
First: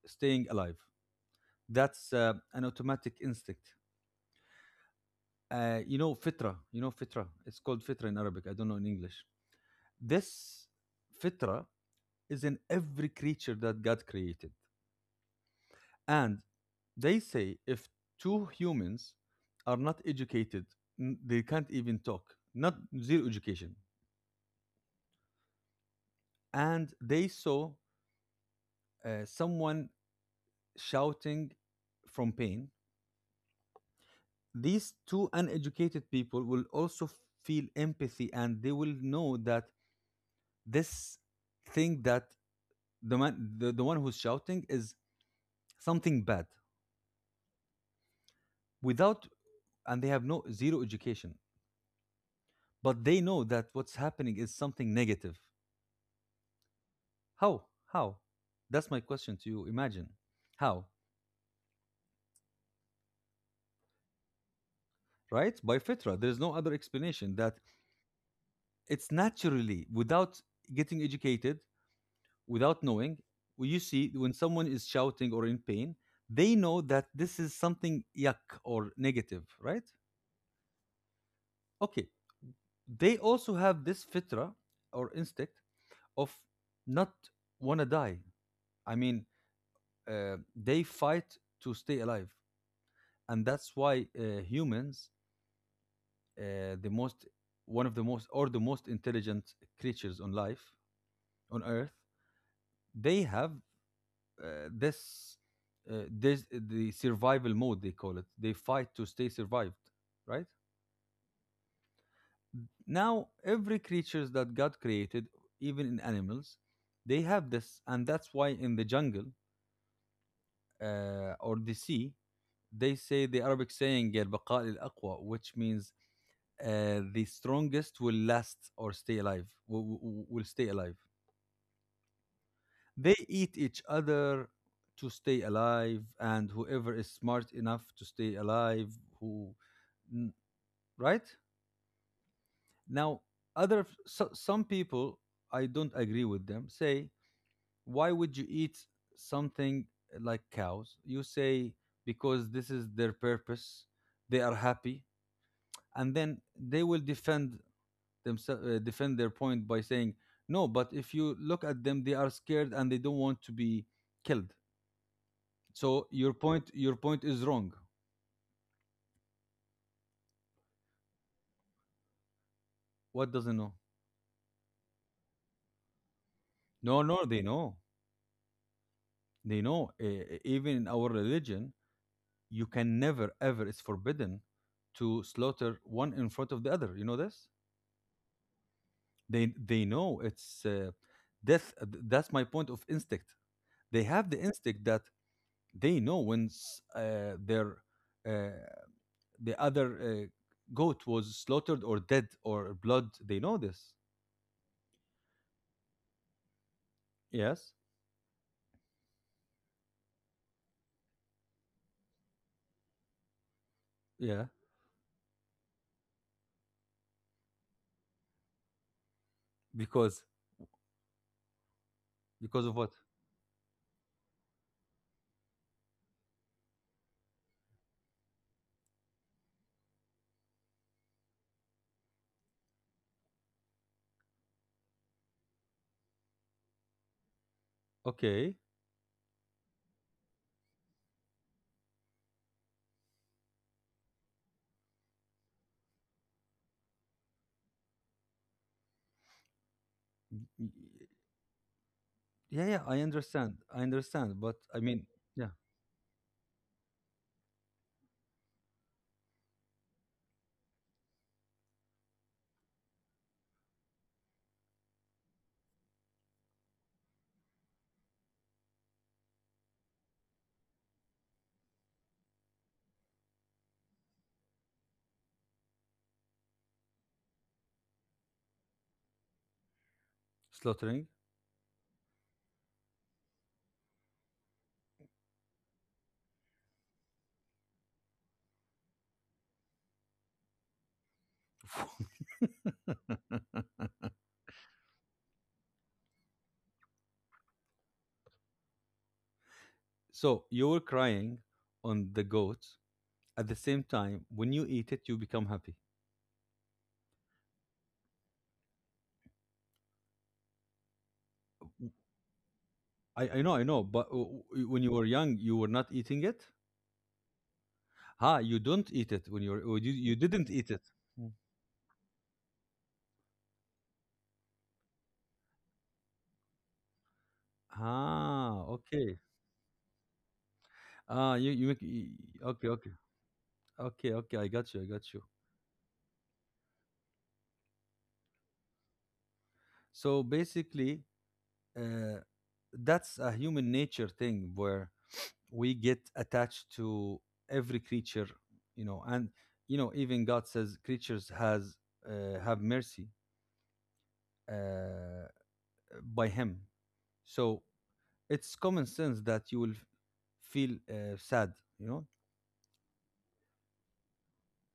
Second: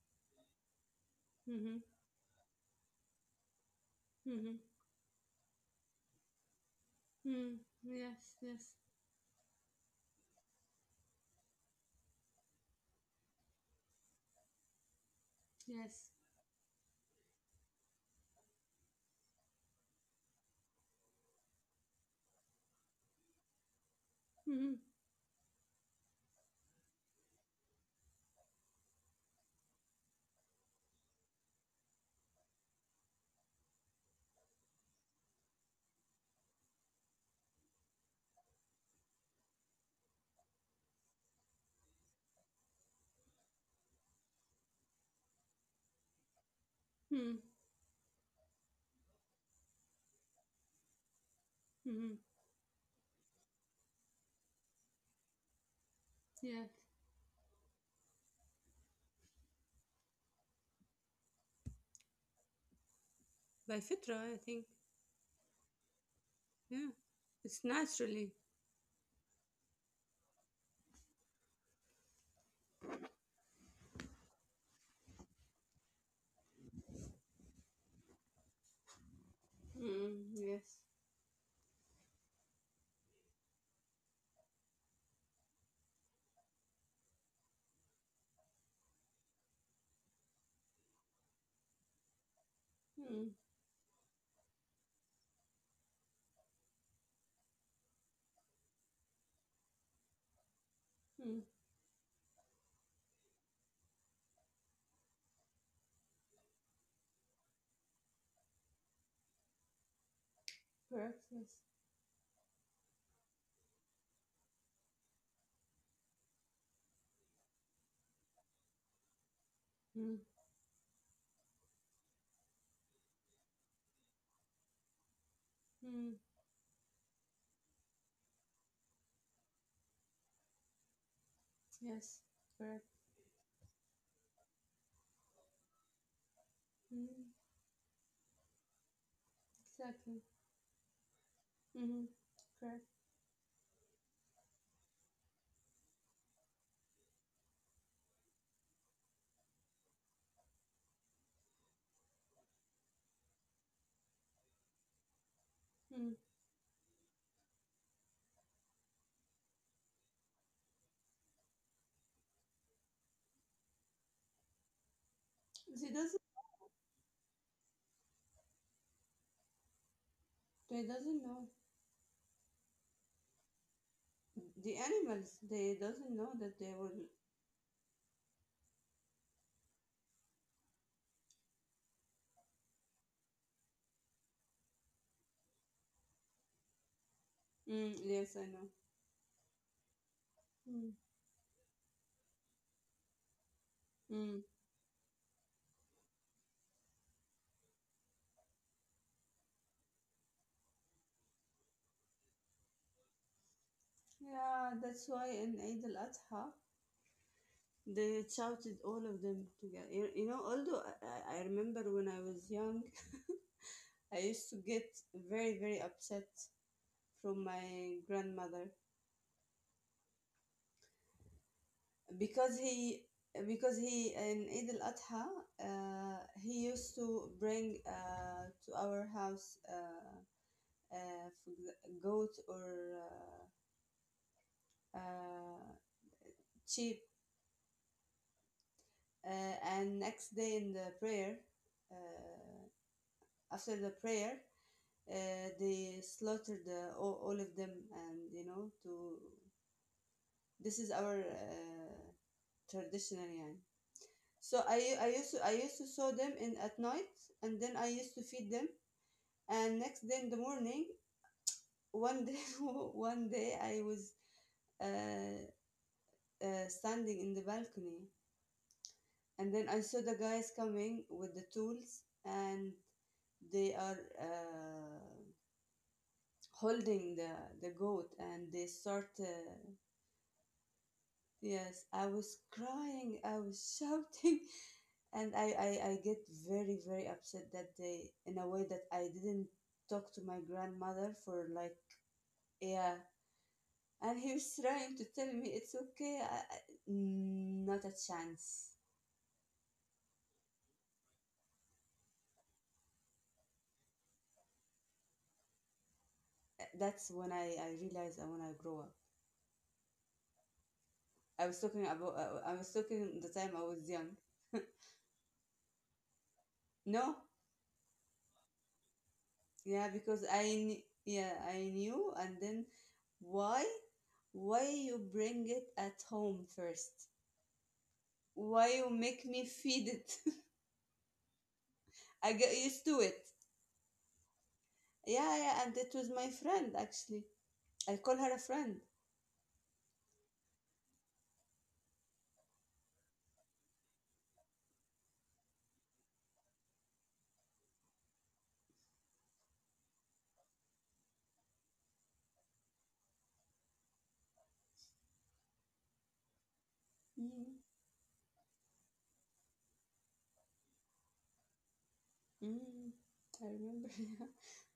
staying alive. That's an automatic instinct. Mm-hmm. You know fitra. You know fitra. Mm-hmm. It's called fitra in Yes, Arabic. I don't yes. know in English. This fitra is in every creature that God created. Yes. And they say if two humans are not educated, they can't even talk, not zero education. Mm-hmm. And they saw someone shouting from pain. These two uneducated people will also feel empathy and they will know that this thing that the man, the one who's shouting, is something bad, Mm-hmm. without, and they have no zero education, Mm-hmm. but they know that what's happening is something negative. Yes. How? How? That's my question to you. Imagine. How? By fitra, I think. Right? By fitra. There's no other Yeah, explanation, that it's naturally. it's naturally, without getting educated, without knowing, when you see when someone is shouting or in pain, they know that this is something yuck or negative, right? Mm, yes. Okay. They also have this fitra or instinct of not want to die. I mean, they fight to stay alive. Mm, And that's why humans, the most one of the most or the most intelligent creatures on life mm, on earth, they have uh, this this the survival mode, they call it. They fight to stay survived, right? correct, yes. Now, every creatures that God created, even in animals, they have this. And that's why in the jungle, Mm, or the sea, they say the Arabic saying al-baqa al-aqwa, which means mm, the strongest will last or stay alive, will stay alive. yes, correct. They eat each other to stay alive, and whoever is Mm, smart enough to stay alive, who, exactly. n- right? Mm-hmm. Correct. Now, other some people, I don't agree with them, say, why would you eat something like cows? You say, because this is their purpose, they are happy, Mm. and then they will defend themselves, defend their point by saying, no, but if you look at them, they are scared and they don't want to be killed. They So doesn't. your point is wrong. They doesn't know What doesn't know? the animals. They doesn't know that they will. No, no, they know. They know. Even in our religion, you can never, ever. It's forbidden to slaughter one in front of the other. You know this? Mm, yes, I know. They know it's Mm. Death. That's my point of instinct. They have Mm. the instinct that they know when their uh, the other goat was slaughtered or dead or blood. They know this. Yeah, that's why in Eid al Adha Yes. they shouted all of them together. You know, although I, remember when I was young, I Yeah. used to get very, very upset from my grandmother Because because because of what? he, in Eid al Adha uh, he used to bring, to our house. Uh, goat or, uh, uh, sheep. Okay. And next day in the prayer, uh, after the prayer, they slaughtered, all of them, and, you know, to Y- this is our Yeah, yeah, I traditional understand. يعني. I understand. But So I mean, yeah, I used to saw them in at night, and then I used to feed them, and next day in the morning, one day, one day I was, uh, standing in the balcony, and then I saw the guys coming with the tools, and they are holding the goat, and they start slaughtering. yes, I was crying, I was shouting, and I, get very, very upset that day in a way that I didn't talk to my grandmother for, like, yeah, and he was trying to tell me it's okay, not a chance. So you were crying on the goat. At the same time, when you eat it, you become happy. That's when I realized I want to grow up. I was talking about. I was talking the I time know, I I know. was But young. When you were young, you were not eating it. No, Ah, you don't eat it when you were. Or yeah, you because didn't eat it. yeah, Mm. I knew, and then why why you bring it at home first? Ah, Why you okay. make me feed it? Ah, you you make. y- I get Okay, used okay, to it. okay, okay. I got you. I got you. Yeah, yeah, and it was my friend actually. I call her a friend. So basically, uh, that's a human nature thing where we get attached to every creature, you know, and you know, even God says creatures has, have mercy uh, by Him. Mm, So it's common sense that you will feel sad, you know. mm, I remember, yeah.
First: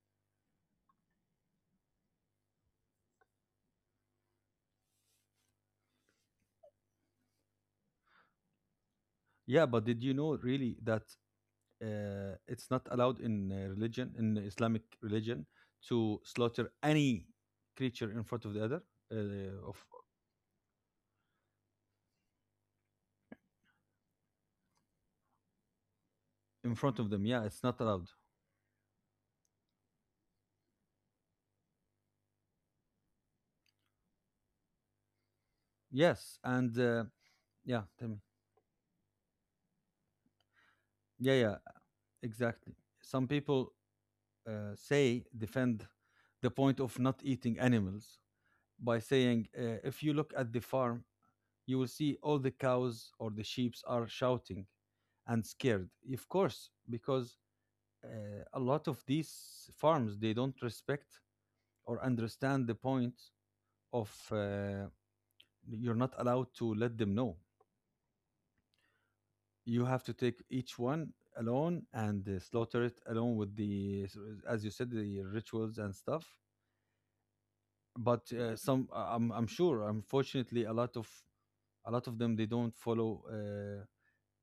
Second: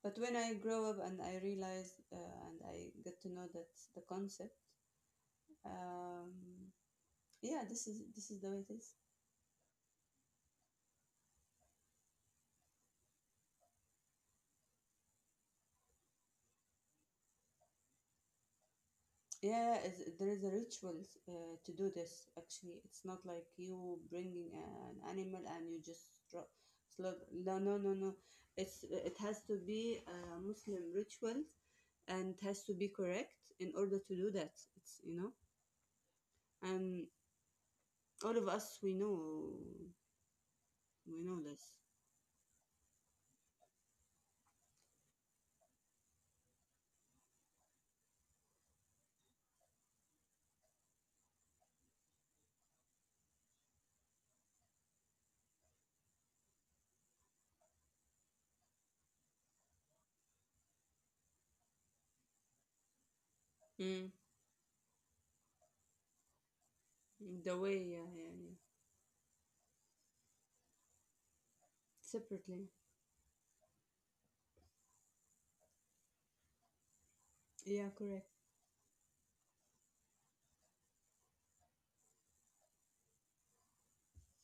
But when I grow up and I realized, and I get to know that, the concept, um, yeah, this is the way it is. Yeah, but did you know really that it's not allowed in religion, in Islamic religion, to slaughter any creature in front of the other of Yeah, there is a rituals, to do this. Actually, it's not like you bringing an animal and you just dro- in front of them. slaughter. Yeah, No, it's no, not no, allowed. no. It has to be a Muslim ritual, and it has to be correct in order to do that. It's, you know, Yes, and and yeah, tell me. all of us we know, Yeah, yeah, this. exactly. Some people say defend the point of not eating animals by saying, if you look at the farm, you will see all the cows or the sheep are shouting and scared. Of course, because uh, a lot of these farms, they don't respect or understand the point of Mm, you're not allowed to let them know. the way, yeah, yeah, yeah. You have to take each one alone and Separately, slaughter it alone with the as you said, the rituals and stuff. yeah, correct. But I'm sure unfortunately a lot of them, they don't follow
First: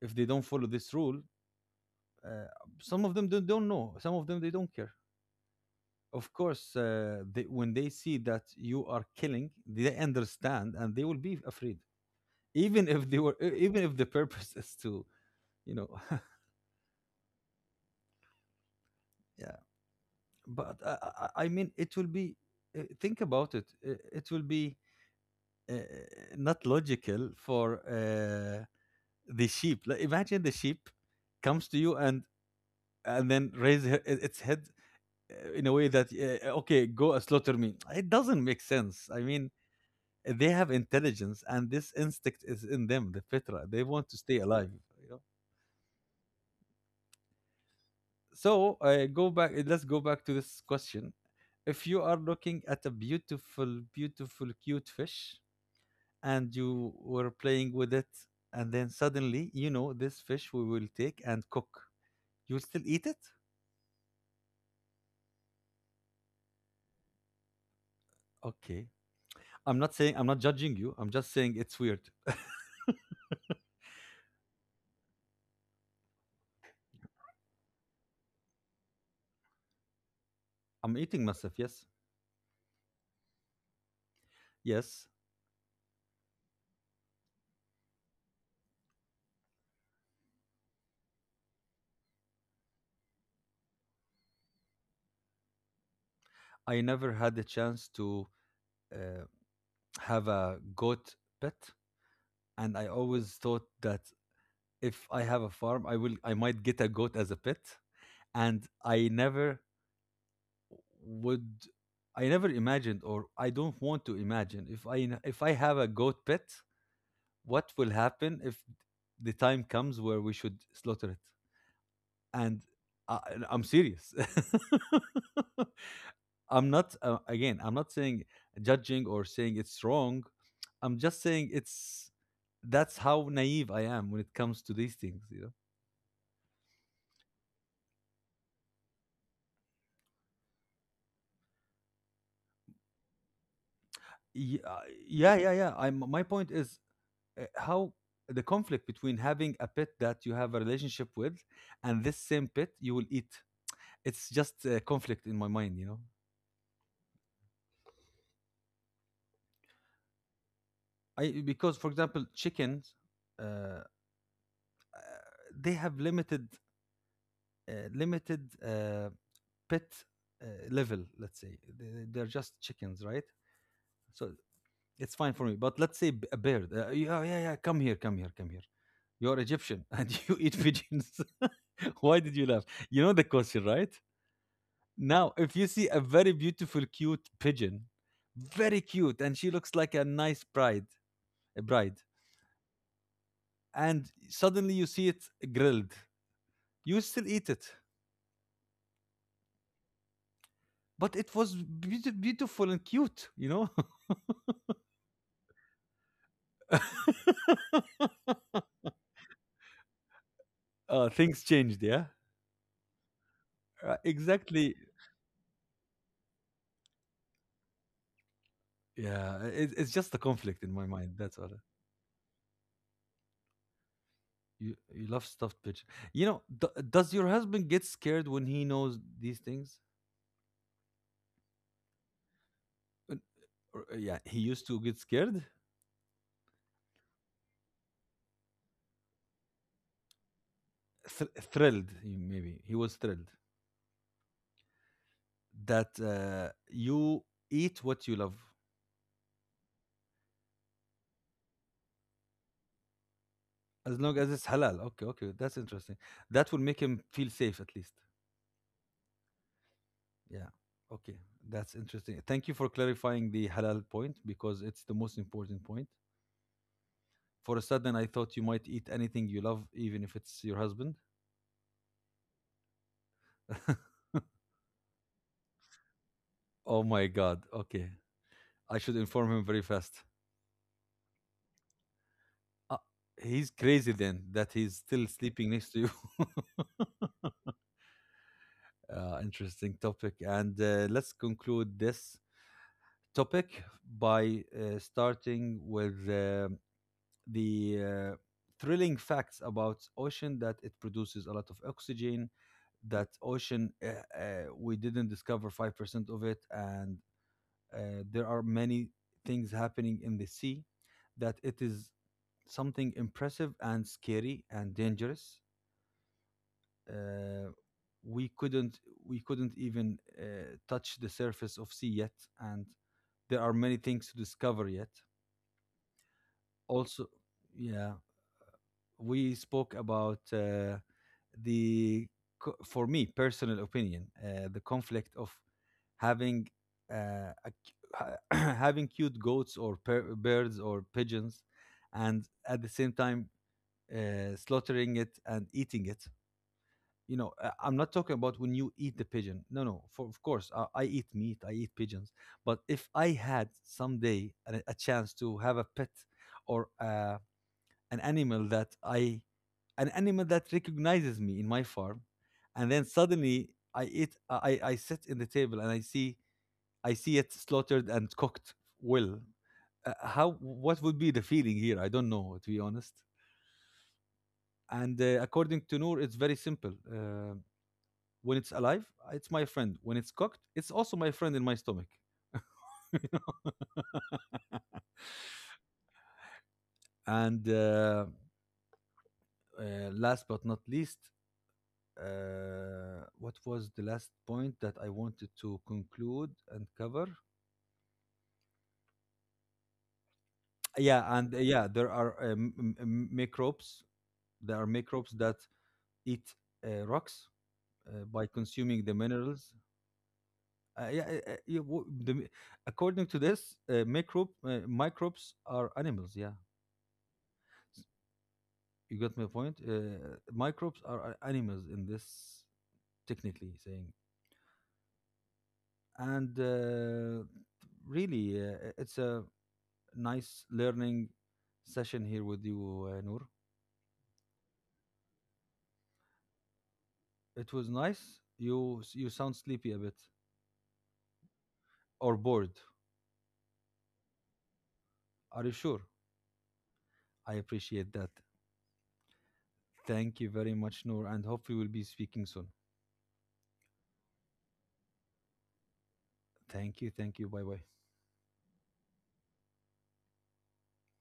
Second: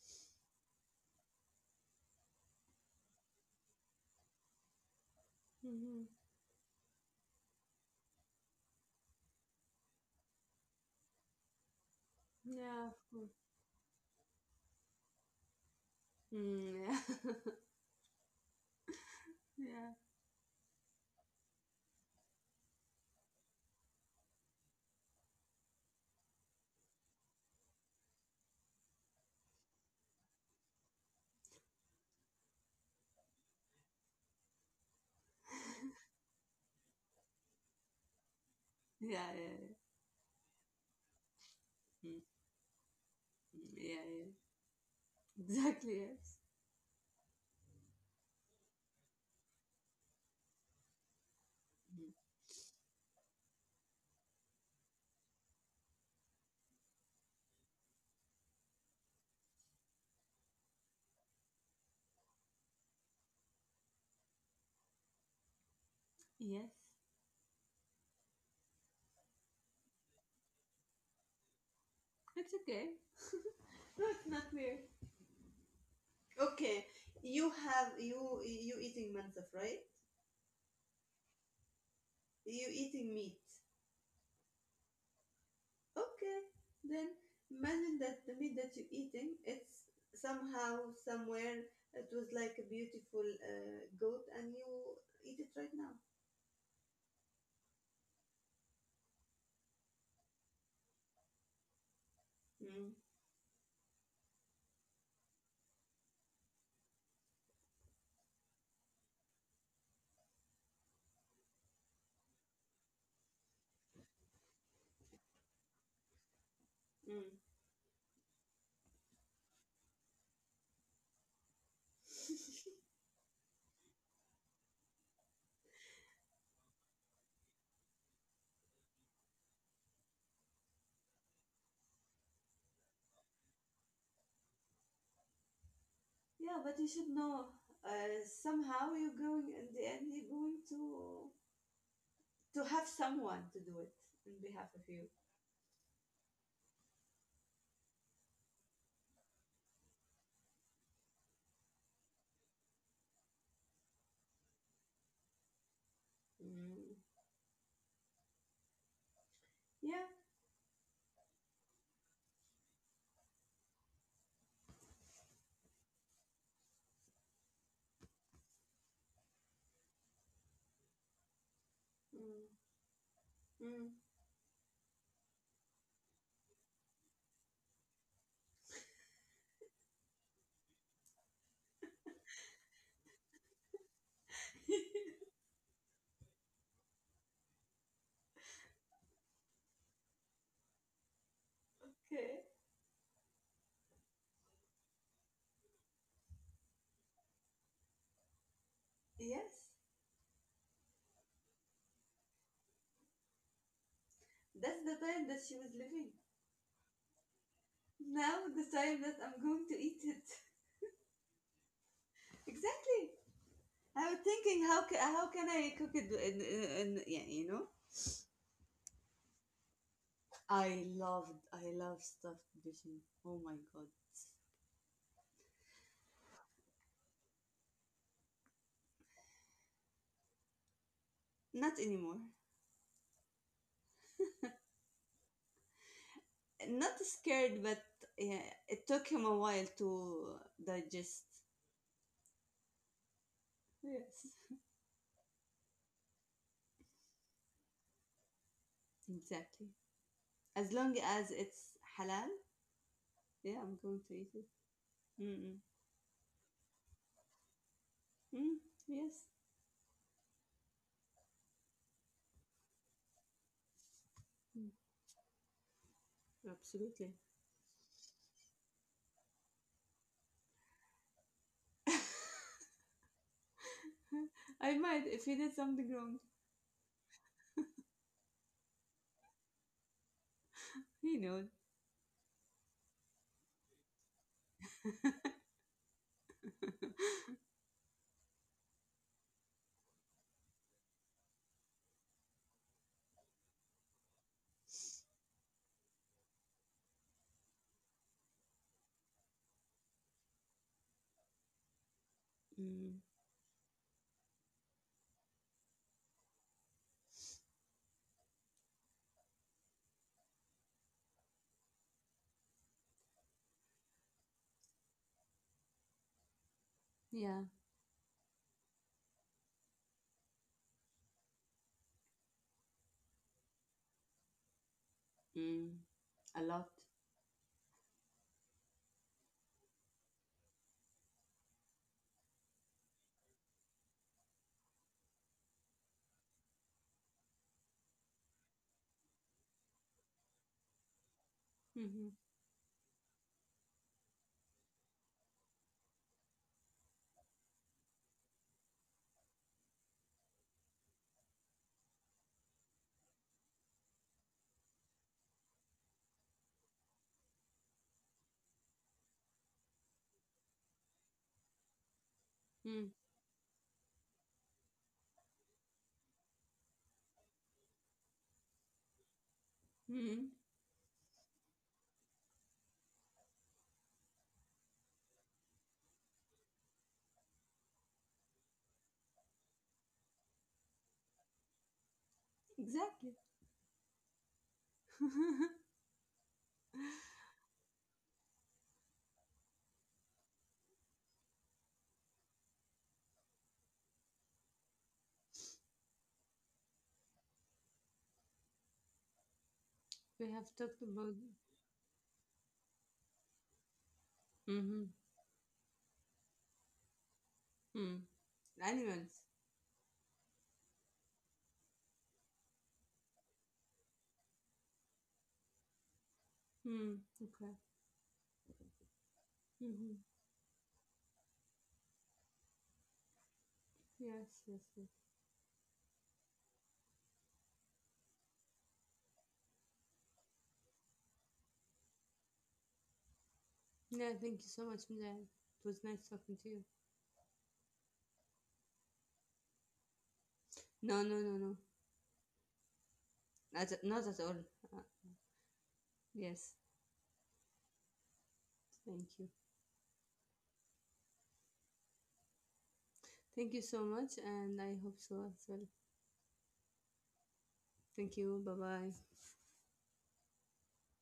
if they don't follow this rule, uh, some of them don't know, some of them they don't care. Hmm. Of course they, when they see that you are killing, they understand and they will be afraid, even Yeah, of if they course. were even if the purpose is to, you know. Mm, yeah. Yeah, But I mean, it will be. Think about it. It will be uh, not logical for the sheep. Like, imagine the sheep comes to you and then raise her, its head in a way that, okay, go and slaughter me. It doesn't make sense. yeah, I mean, yeah, they have intelligence, and this yeah. instinct is in them, the fitra. They Yeah, want to yeah. stay alive. You know. Exactly, yes. So go back. Let's go back to this question. If you Mhm. are looking at a beautiful, beautiful, cute fish, and you were playing with it, and then suddenly you know this fish we will take and cook, you will still eat it. Yes. Okay, I'm not saying, I'm not judging you, I'm just saying it's weird. It's okay. No, it's not weird. Okay, you eating mansaf, right? I'm eating myself, yes. You eating meat. Yes, Okay, then imagine that the meat that you're eating, it's somehow, somewhere, it was like a beautiful goat, and you eat it right now. I never had the chance to uh, have a goat pet, and I Mm, always thought that if I have a farm, I will, I might get a goat as a pet, and I never would. I never imagined, or I don't want to imagine, if I if I have a goat pet, mm. what will happen if the time comes where we should slaughter it? And I, I'm serious. I'm not again, I'm not saying judging or saying it's wrong. I'm just saying it's, that's how naive I am when it comes to these things. You know. Yeah, but you should know. Somehow you're going in the end. You're going to have someone to do it on behalf Yeah, of you. yeah, yeah, yeah. My point is how the conflict between having a pet that you have a relationship with and this same pet you will eat. It's just a conflict in my mind, you know. Mm. Yeah. I, because, for example, chickens, uh, they have limited limited uh, pet level, let's say. They're Mm. just chickens, right? Mm. So it's fine for me, but let's say, a bird, yeah, yeah, yeah, come here, come here, come here. You're Egyptian and you eat pigeons. Why did you laugh? You know the question, right? Now, if you see a very beautiful, cute pigeon, very cute, and she looks like a nice bride, Okay. and suddenly you see it grilled, you still eat it, Yes. but it was beautiful and cute, you know. That's the time that she was living. Now the time that I'm going to eat it. Things changed, yeah. Exactly. I was thinking Exactly. How can I cook it, and yeah, you know. Yeah, it, it's just a conflict in my mind. That's all. I love stuffed vision. Oh my God. You love stuffed pigeon. You know, does your husband get scared when he knows these things? Not anymore. Uh, Yeah, he used to get scared. Not scared, but yeah, it took him a while to thr digest. Thrilled, maybe. He was thrilled Yes. that you eat what you love Exactly. As long as it's halal, yeah, I'm as going long to as eat it's it. halal. Okay, okay, that's Mm-mm. interesting. That will make him feel safe at least. Mm, yes, Yeah. Okay, that's interesting. Thank you for clarifying the halal point because mm, it's the most important point. absolutely. For a sudden, I thought you might eat anything you love, even if it's your husband. I might if he did something wrong. Oh my God. Okay, I should inform him very fast. He knows. Uh, he's crazy then that he's still sleeping next to you. Interesting topic. And let's conclude this topic by starting with the thrilling facts about ocean that it produces a lot of oxygen, Mm, that ocean we didn't discover 5% of it, and there are many things happening in the sea that it is something impressive and scary and dangerous. yeah. Uh, we couldn't we couldn't even touch the surface of sea yet, and there are many things to discover yet. Mm, a lot. Also, yeah, we spoke about the for me personal opinion, the conflict of having uh, a having cute goats or birds or pigeons, Mm-hmm. and at the same time slaughtering it and eating it, you know. I'm not talking about when you eat the pigeon, no, no. For, of course, I eat meat, I eat pigeons. But if I had someday a chance to have a pet or an animal that i an animal that recognizes me in my farm, and then Mm, suddenly I eat, I sit in the table and I see it slaughtered and cooked, well, how, mm, what would be the feeling here? I don't know, to be honest. And according to Noor, it's very simple. When it's alive, it's my friend. When it's cooked, it's also my friend in my stomach. exactly. And uh, last but not least, what was the last point that I wanted to conclude and cover? We have talked Yeah, about. and there are microbes. There are Mm-hmm. microbes that eat rocks Mm. by consuming the Animals. minerals. Uh, yeah, yeah, according to this, microbes are animals. Yeah, Mm, okay. you got my point. Mm-hmm. Microbes are animals in this, technically saying, Yes, yes, yes. and really, it's a nice learning session here with you, Noor. Yeah, thank you so much, Mila. It was nice talking to you. It was nice. You sound sleepy a bit No, no, no, no. or bored. Not, not at all. Uh, Are you sure? yes. I appreciate that. Thank you. Thank you very much, Noor, and hope we will be speaking soon. Thank you so much, and I hope so as well. Thank you, thank you. Bye bye. Thank you. Bye bye.